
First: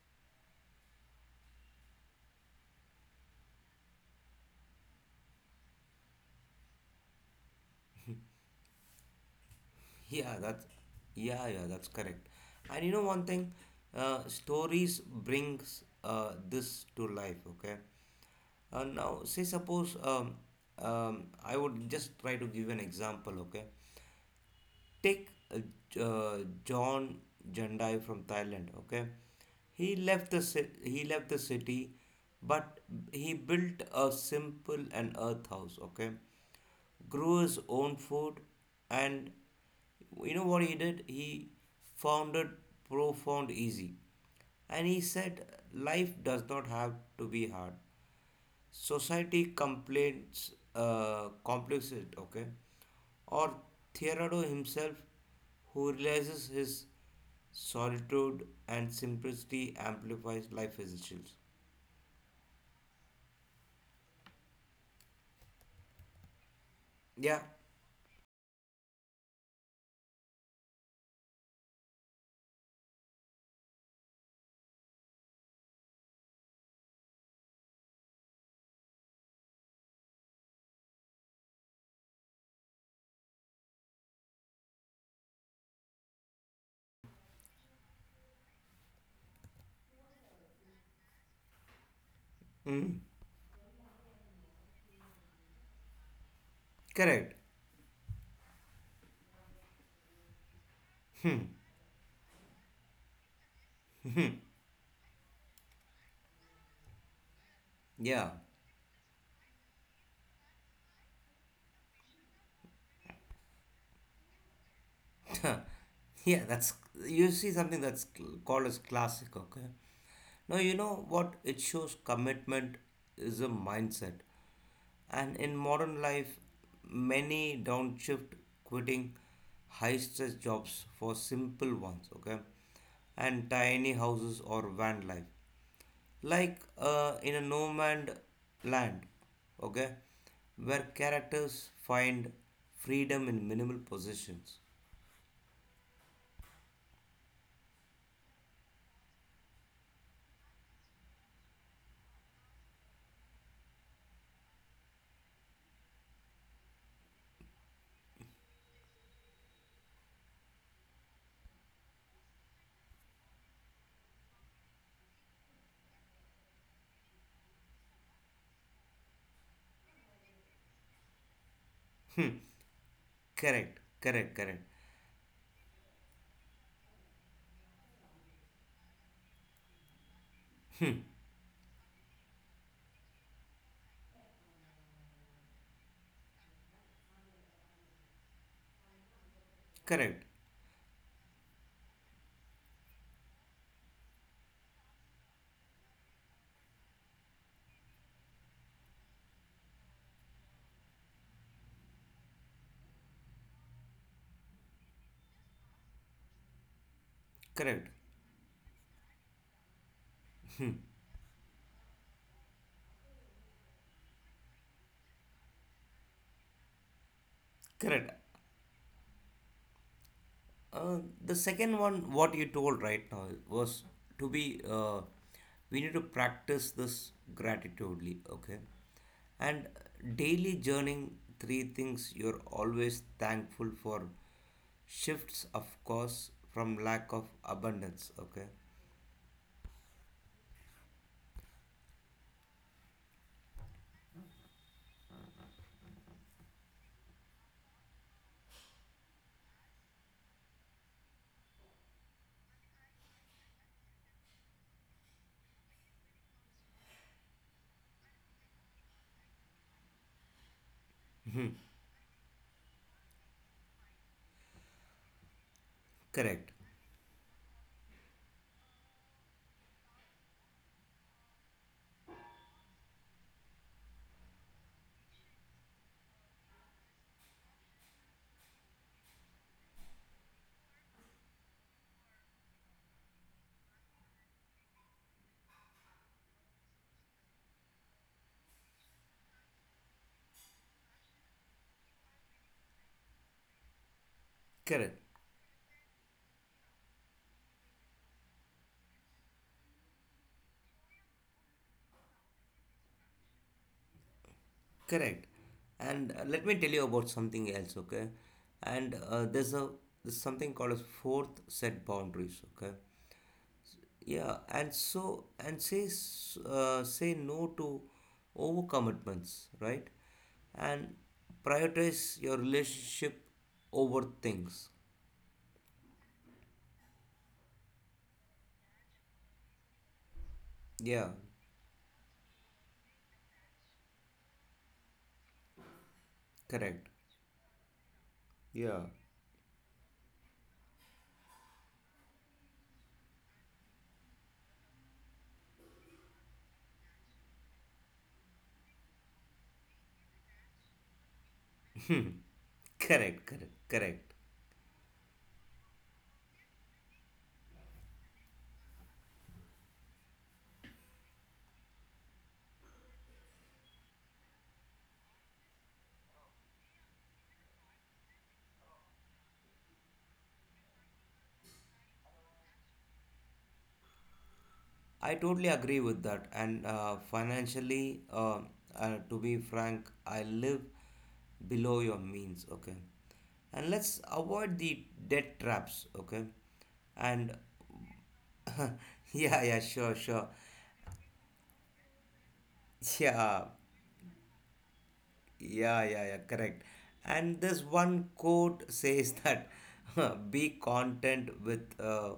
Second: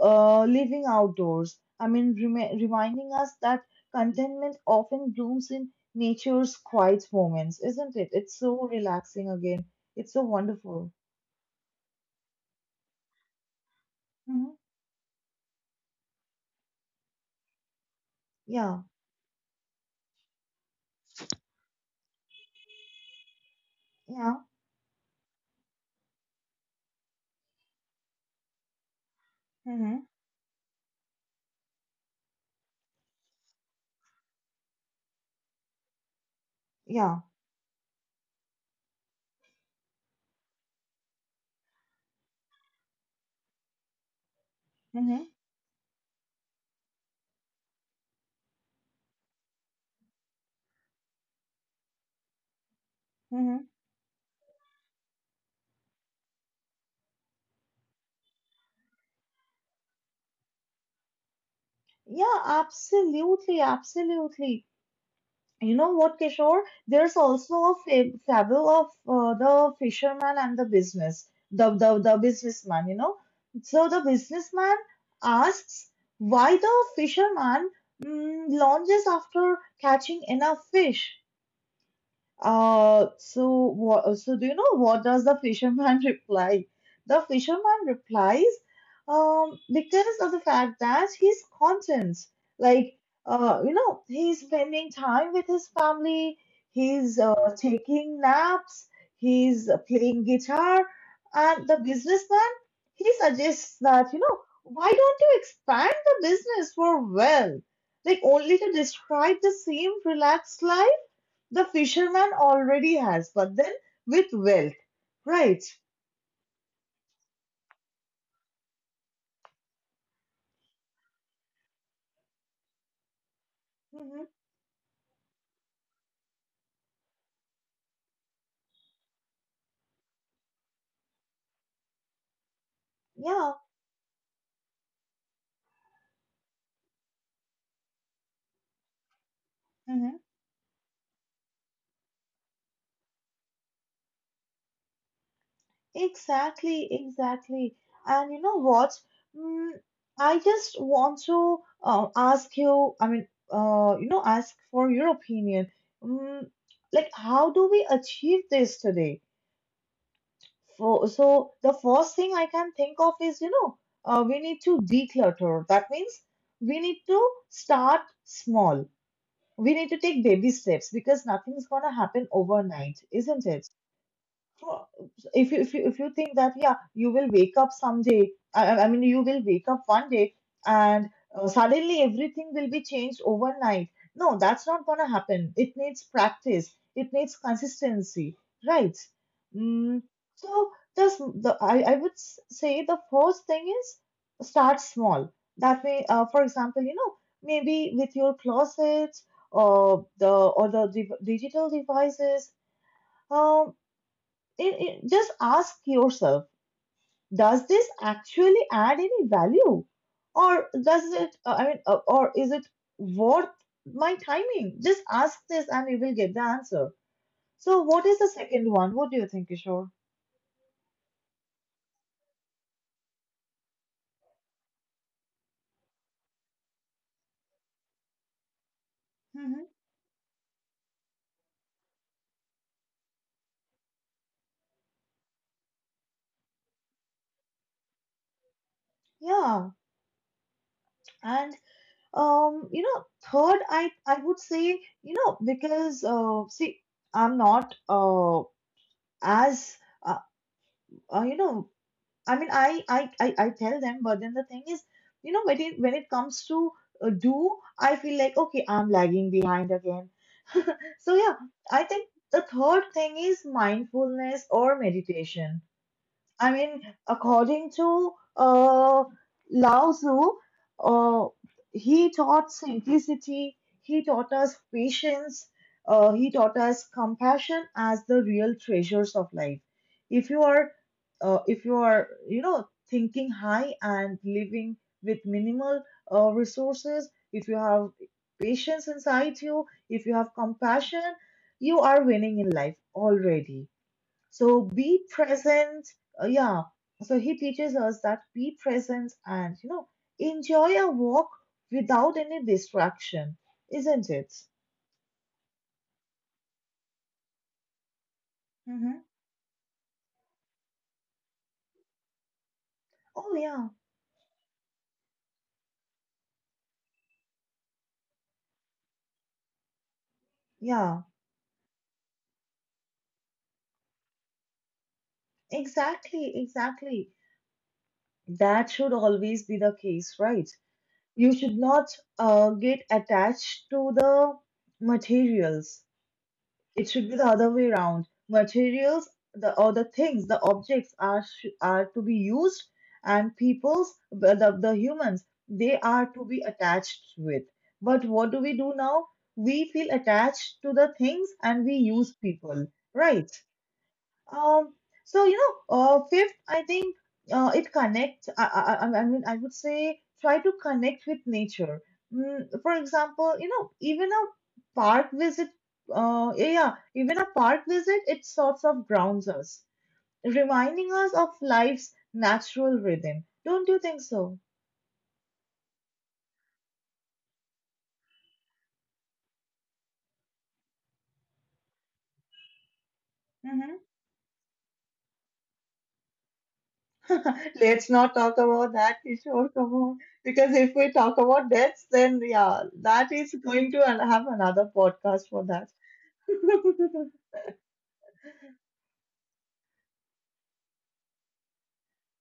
S1: living outdoors. I mean, reminding us that contentment often blooms in nature's quiet moments, isn't it? It's so relaxing again. It's so
S2: yeah that's
S1: wonderful.
S2: yeah, yeah, that's correct. And you know one thing,
S1: Hmm.
S2: stories brings this to life, okay.
S1: Yeah,
S2: Now say suppose I would just try to give an example, okay.
S1: yeah.
S2: Take uh, J- uh, John Jandai from Thailand. Okay,
S1: Mm-hmm.
S2: he left the city, but he built a simple and earth house. Okay,
S1: Yeah.
S2: grew his own food, and you know what he did? He founded profound easy, and he
S1: Mm-hmm.
S2: said life does not have to be hard, society complains complex it, okay, or
S1: Mm-hmm.
S2: Theodore himself who realizes his solitude and simplicity amplifies life essentials.
S1: Yeah, absolutely, absolutely. You know what, Kishore? There's
S2: Yeah,
S1: also a fable of the fisherman and the businessman. You know, so the businessman asks why the fisherman launches after catching enough fish, so do you know what does the fisherman reply? The fisherman replies, because of the fact that he's content. Like, you know, he's spending time with his family, he's
S2: correct.
S1: taking naps, he's playing guitar, and the businessman, he suggests that, you know, why don't you expand the business for well? Like
S2: Yeah,
S1: only to describe the same relaxed life the fisherman already has, but then with wealth, right?
S2: yeah. that's You see something that's called as classic, okay. Now you know what it shows commitment is a
S1: Mm-hmm.
S2: mindset. And in modern life, many downshift quitting high stress jobs for simple ones, okay? And
S1: Yeah.
S2: tiny houses or van life. Like in a no man's land, okay?
S1: Mm-hmm.
S2: Where characters find freedom in minimal possessions.
S1: Exactly. Exactly. And you know what? Mm, I just want to ask you. I mean, you know, ask for your opinion. Mm, like, how do we achieve this today? For, so the first thing I can think of is, you know, we need to declutter. That means we need to start small. We need to take baby steps because nothing's going to happen
S2: Hmm.
S1: overnight, isn't it?
S2: Correct, correct, correct,
S1: Huh. If you if you think that yeah you will wake up someday I mean you will wake up one day and suddenly everything will be changed overnight. No, that's not going to happen. It needs practice, it needs consistency, right? Mm,
S2: correct,
S1: so this the I would say the first thing is start small. That way for example, you know, maybe with your closets or the or the div digital devices. Um. Just ask yourself, does this
S2: correct,
S1: actually add any value? Or does it, or is it worth my timing? Just ask this and you will get the answer. So, what
S2: correct.
S1: is the second one? What do you think, Kishore?
S2: Uh, the second one, what you told right now, was to be, we need to practice this gratitudely, okay?
S1: Hmm.
S2: And daily journaling three things you're always thankful for shifts, of course, from lack of abundance, okay?
S1: Yeah. And, you know, third, I would say, you know, because, see, I'm not as, uh, you know, I mean, I tell them, but then the thing is, you know, when it comes to uh, do, I feel like, okay, I'm lagging behind again. So, yeah, I think the third thing is mindfulness or meditation. I
S2: Correct,
S1: mean, according to Lao Tzu, uh, he taught simplicity, he taught us patience, he taught us compassion as the real treasures of life. If you are, if you are, you know, thinking high and living with minimal resources, if you have patience inside you, if you have compassion, you are winning in life already, so
S2: correct,
S1: be present. Yeah. So he teaches us that be present and, you know, enjoy a walk without any distraction, isn't it?
S2: correct. And let me tell you about something else, okay? And
S1: Mm-hmm.
S2: there's something called as fourth set boundaries, okay?
S1: Oh, yeah.
S2: Yeah, and say no to overcommitments, right? And
S1: Yeah.
S2: prioritize your relationship over things.
S1: Exactly. Exactly. That should always be the case, right?
S2: Yeah,
S1: You should not get attached to the materials. It
S2: correct.
S1: should be the other way around.
S2: Yeah,
S1: Materials, the or the things, the objects are are to be used, and peoples, the humans, they are to be attached with. But what do we do now? We feel attached to the things and we use people,
S2: correct,
S1: right?
S2: correct, correct.
S1: Um, so you know, fifth, I think it connects. I mean, I would say try to connect with nature. Mm, for example, you know, even a park visit. Yeah, yeah, even a park visit, it sorts of grounds us, reminding us of life's natural rhythm. Don't you think so?
S2: I totally agree with that. And financially, to be frank, I live below your means, okay? And
S1: Hmm.
S2: let's avoid the debt traps, okay? And
S1: Let's not talk about that,
S2: yeah,
S1: Kishore.
S2: yeah,
S1: Come
S2: sure,
S1: on,
S2: sure.
S1: because if we talk about deaths, then yeah, that is
S2: Yeah,
S1: going to have another podcast for that.
S2: yeah, yeah, yeah, correct. And this one quote says that be content with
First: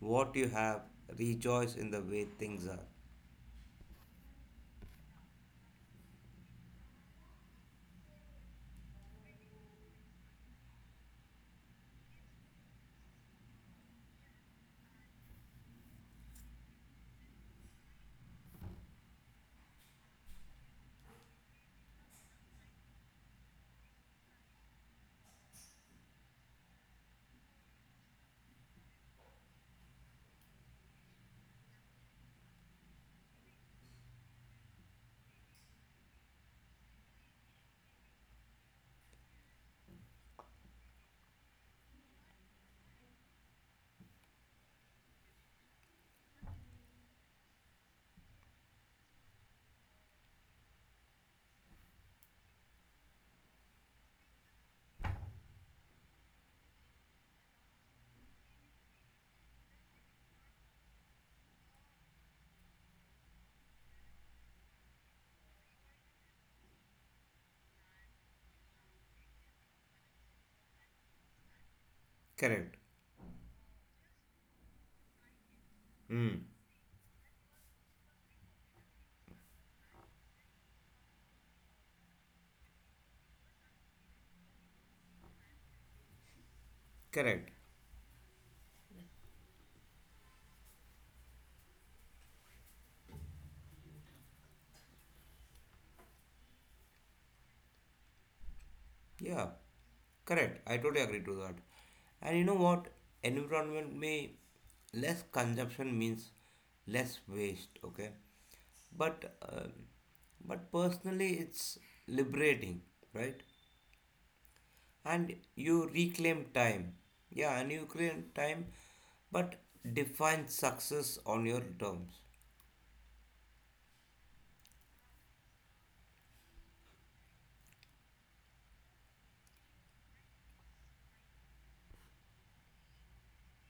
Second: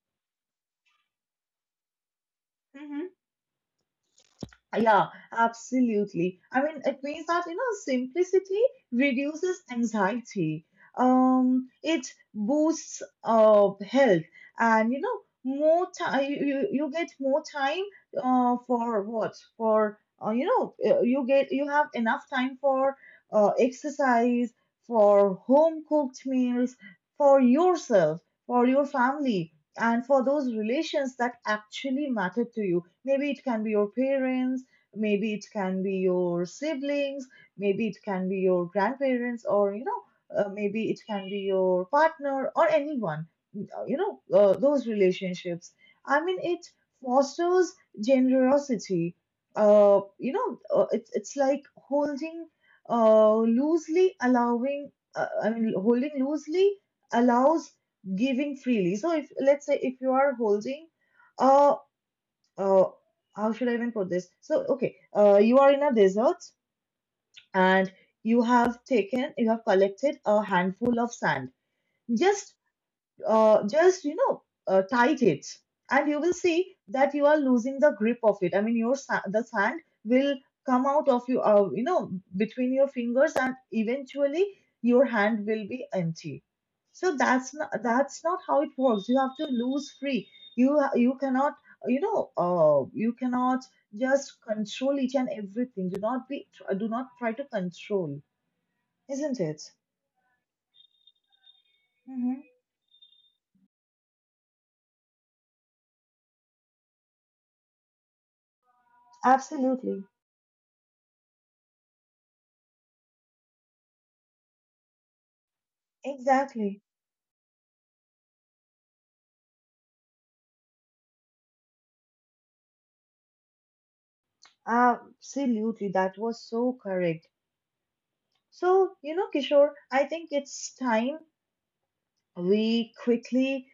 S2: what you have, rejoice in the way things
S1: Hı
S2: are.
S1: hı. Yeah, absolutely. I mean, it means that, you know, simplicity reduces anxiety. It boosts health, and you know more time you get more time for what? For you know you get you have enough time for exercise, for home cooked meals, for yourself, for your family. And for those relations that actually matter to you, maybe it can be your parents, maybe it can be your siblings, maybe it can be your grandparents, or you know, maybe it can be your partner or anyone. You know, those relationships. I mean, it fosters generosity. You know, it's like holding loosely, allowing. I mean, holding loosely allows giving freely. So if let's say if you are holding uh uh, how should I even put this? So, okay, you are in a desert and you have taken, you have collected a handful of sand, just
S2: Correct.
S1: just you know tight it, and you will
S2: Mm,
S1: see that you are losing the grip of it. I mean your the sand will come out of you you know between your fingers, and eventually your hand will be empty. So
S2: correct.
S1: that's not, that's not how it works. You have to lose free. You you cannot, you know you cannot just control each and everything. Do not try to control, isn't
S2: Yeah,
S1: it?
S2: correct. I totally agree to that.
S1: Hmm.
S2: And you know what? Environment may less consumption means less waste. Okay, but um
S1: Absolutely.
S2: but personally, it's liberating, right? And you reclaim
S1: Exactly.
S2: time. Yeah, and you claim time, but define success on your terms.
S1: Absolutely, that was so correct. So, you know, Kishore, I think it's time we quickly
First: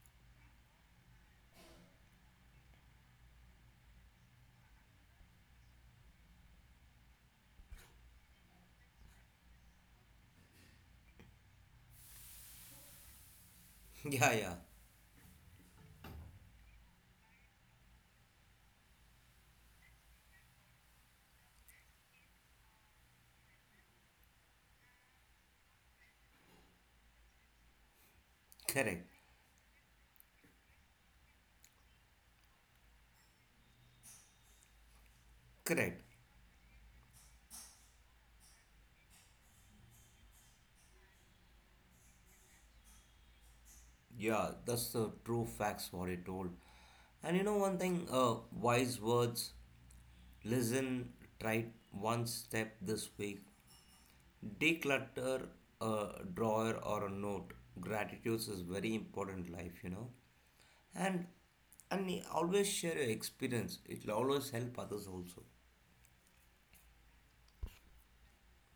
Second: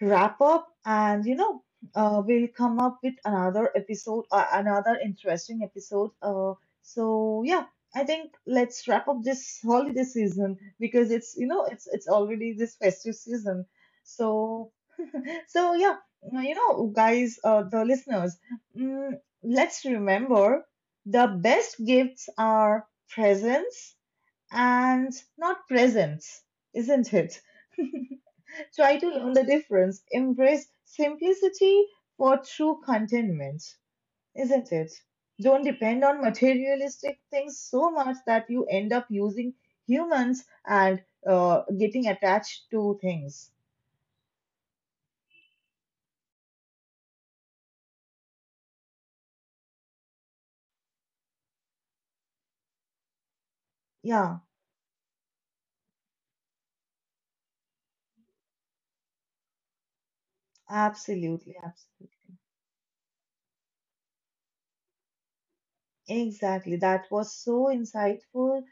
S1: wrap up and, you know, we'll come up with another episode, another interesting episode. So yeah, I think let's wrap up this holiday season because it's, you know, it's already this festive season.
S2: Yeah, yeah,
S1: So so yeah, you know, guys, the listeners, mm, let's remember the best gifts are presents and not presents, isn't it? Try
S2: correct,
S1: to learn the difference. Embrace simplicity for true contentment, isn't it? Don't
S2: correct.
S1: depend on materialistic things so much that you end up using humans and getting attached to things.
S2: Yeah, that's the true facts what it told. And you know one thing, wise words, listen, try one step this week,
S1: Yeah,
S2: declutter a drawer or a note. Gratitude is very important life, you know. And
S1: absolutely,
S2: and
S1: absolutely.
S2: you always share your experience. It'll always help others also.
S1: Exactly. That was so insightful.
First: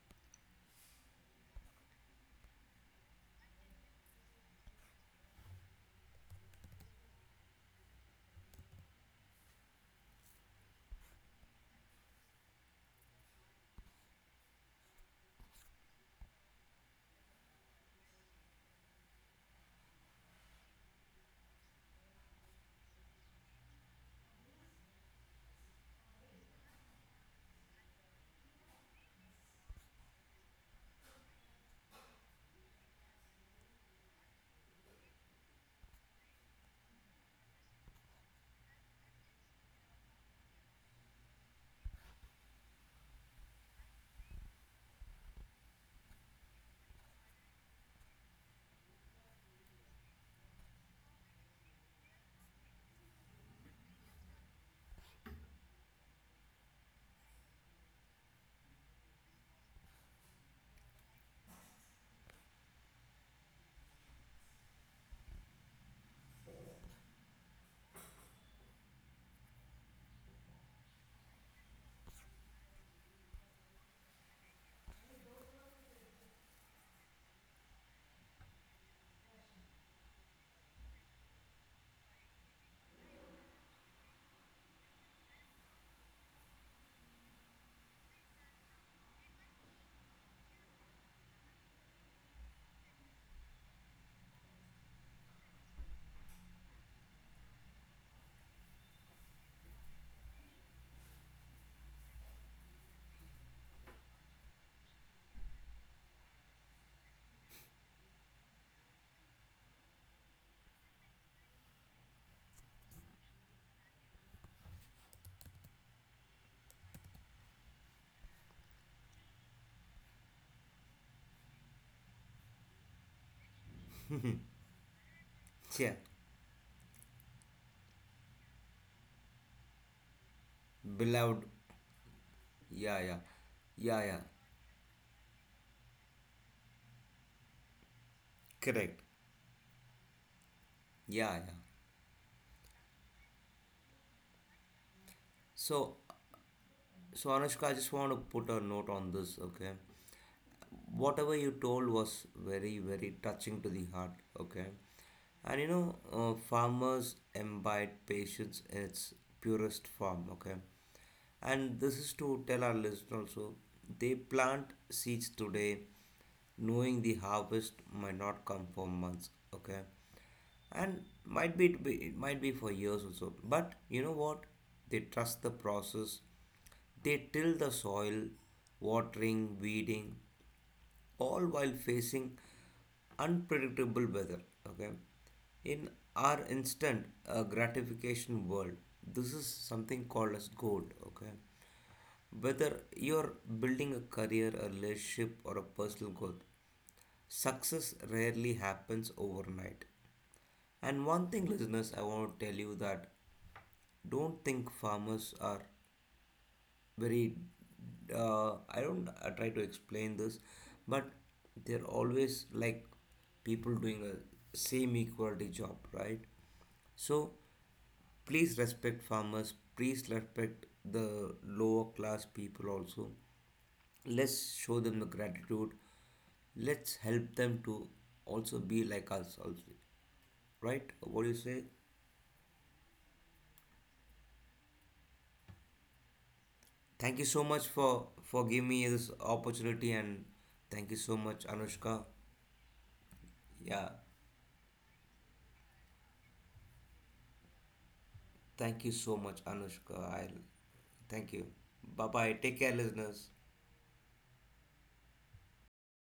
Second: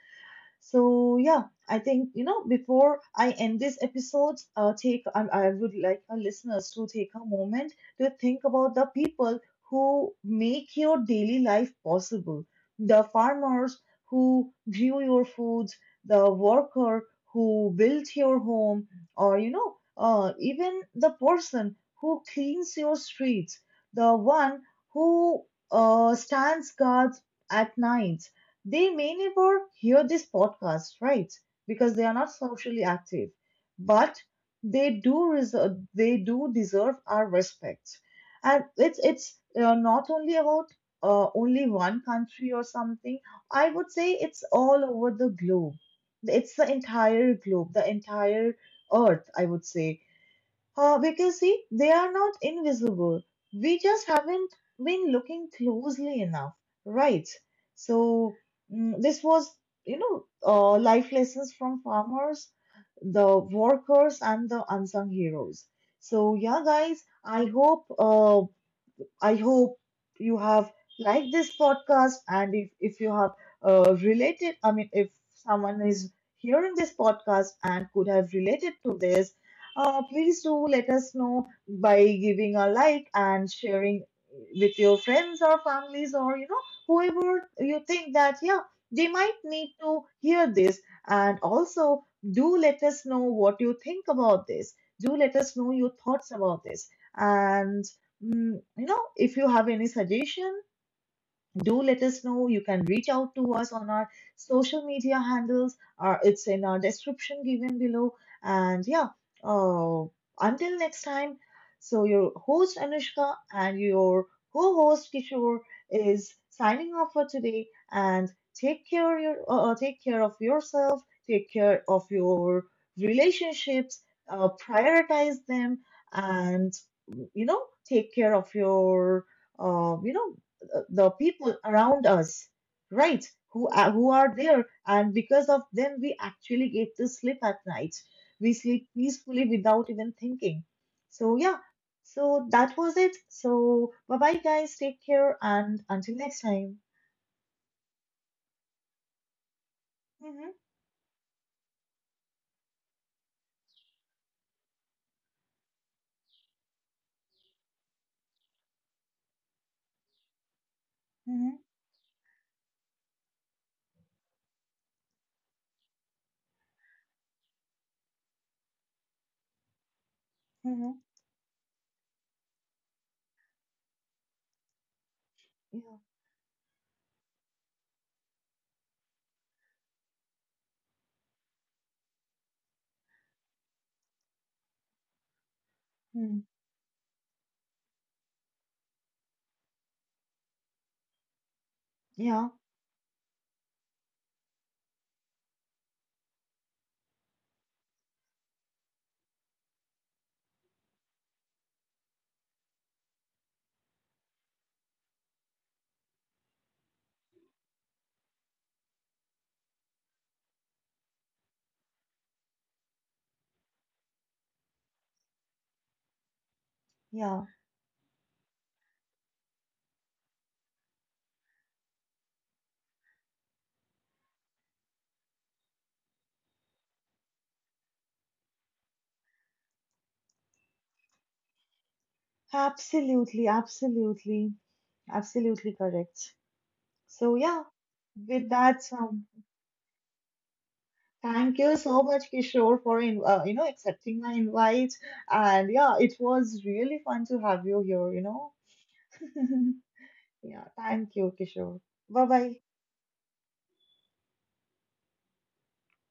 S1: So yeah, I think you know before I end this episode, take I would like our listeners to take a moment to think about the people who make your daily life possible. The farmers who grew your food, the worker who built your home, or you know, even the person who cleans your streets, the one who stands guard at night. They may never hear this podcast, right? Because they are not socially active, but they do reserve, they do deserve our respect. And it's not only about only one country or something. I would say it's all over the globe. It's the entire globe, the entire earth, I would say, because see, they are not invisible. We just haven't been looking closely enough, right? So mm, this was, you know, life lessons from farmers, the workers, and the unsung heroes. So yeah, guys, I hope you have liked this podcast. And if you have related, I mean, if someone is hearing this podcast and could have related to this, please do let us know by giving a like and sharing with your friends or families or, you know, whoever you think that, yeah, they might need to hear this. And also, do let us know what you think about this. Do let us know your thoughts about this. And mm, you know, if you have any suggestion, do let us know. You can reach out to us on our social media handles. Our, it's in our description given below. And yeah, uh, until next time. So your host Anushka and your co-host Kishore is signing off for today. And take care your take care of yourself. Take care of your relationships. Prioritize them,
S2: Yeah.
S1: and you know, take care of your you know the
S2: Beloved.
S1: people around us,
S2: Yeah, yeah.
S1: right? Who are,
S2: Yeah,
S1: who
S2: yeah.
S1: are there, and because of them, we actually get to sleep at night. We sleep
S2: Correct.
S1: peacefully without even thinking.
S2: Yeah,
S1: So
S2: yeah.
S1: yeah, so that was it. So bye bye, guys. Take care, and
S2: So,
S1: until next time.
S2: so Anushka, I just want to put a note on this, okay?
S1: Mhm,
S2: Whatever you told was very touching to the heart, okay, and you know, farmers imbibe patience in its purest form, okay,
S1: mhm,
S2: and this is to tell our listeners also they plant seeds today knowing the harvest might not come for months, okay,
S1: mhm,
S2: and might be it might be for years also but you know what they trust the
S1: yeah,
S2: process, they till the soil, watering, weeding, all while facing unpredictable weather. Okay, in our
S1: mhm.
S2: instant gratification world, this is something called as gold. Okay,
S1: Yeah,
S2: whether you're building a career, a relationship, or a personal goal, success rarely happens overnight. And one thing, listeners, I want to tell you that don't think farmers are very I don't try to explain this but they're always like people doing a same equality job right so
S1: yeah.
S2: please respect farmers, please respect the lower class people also, let's show them the gratitude, let's help them to also be like us also, right, what do you say?
S1: Absolutely, absolutely, absolutely correct.
S2: Thank you
S1: So
S2: so
S1: yeah,
S2: much for
S1: with
S2: giving
S1: that,
S2: me this opportunity and thank you so much
S1: thank you so
S2: Anushka.
S1: much, Kishore, for in, you know
S2: Yeah.
S1: accepting my invite. And yeah, it was really fun to have you here. You know,
S2: Thank you so much, Anushka. I'll
S1: yeah. Thank you,
S2: thank you.
S1: Kishore.
S2: Bye
S1: Bye
S2: bye.
S1: bye.
S2: Take care, listeners.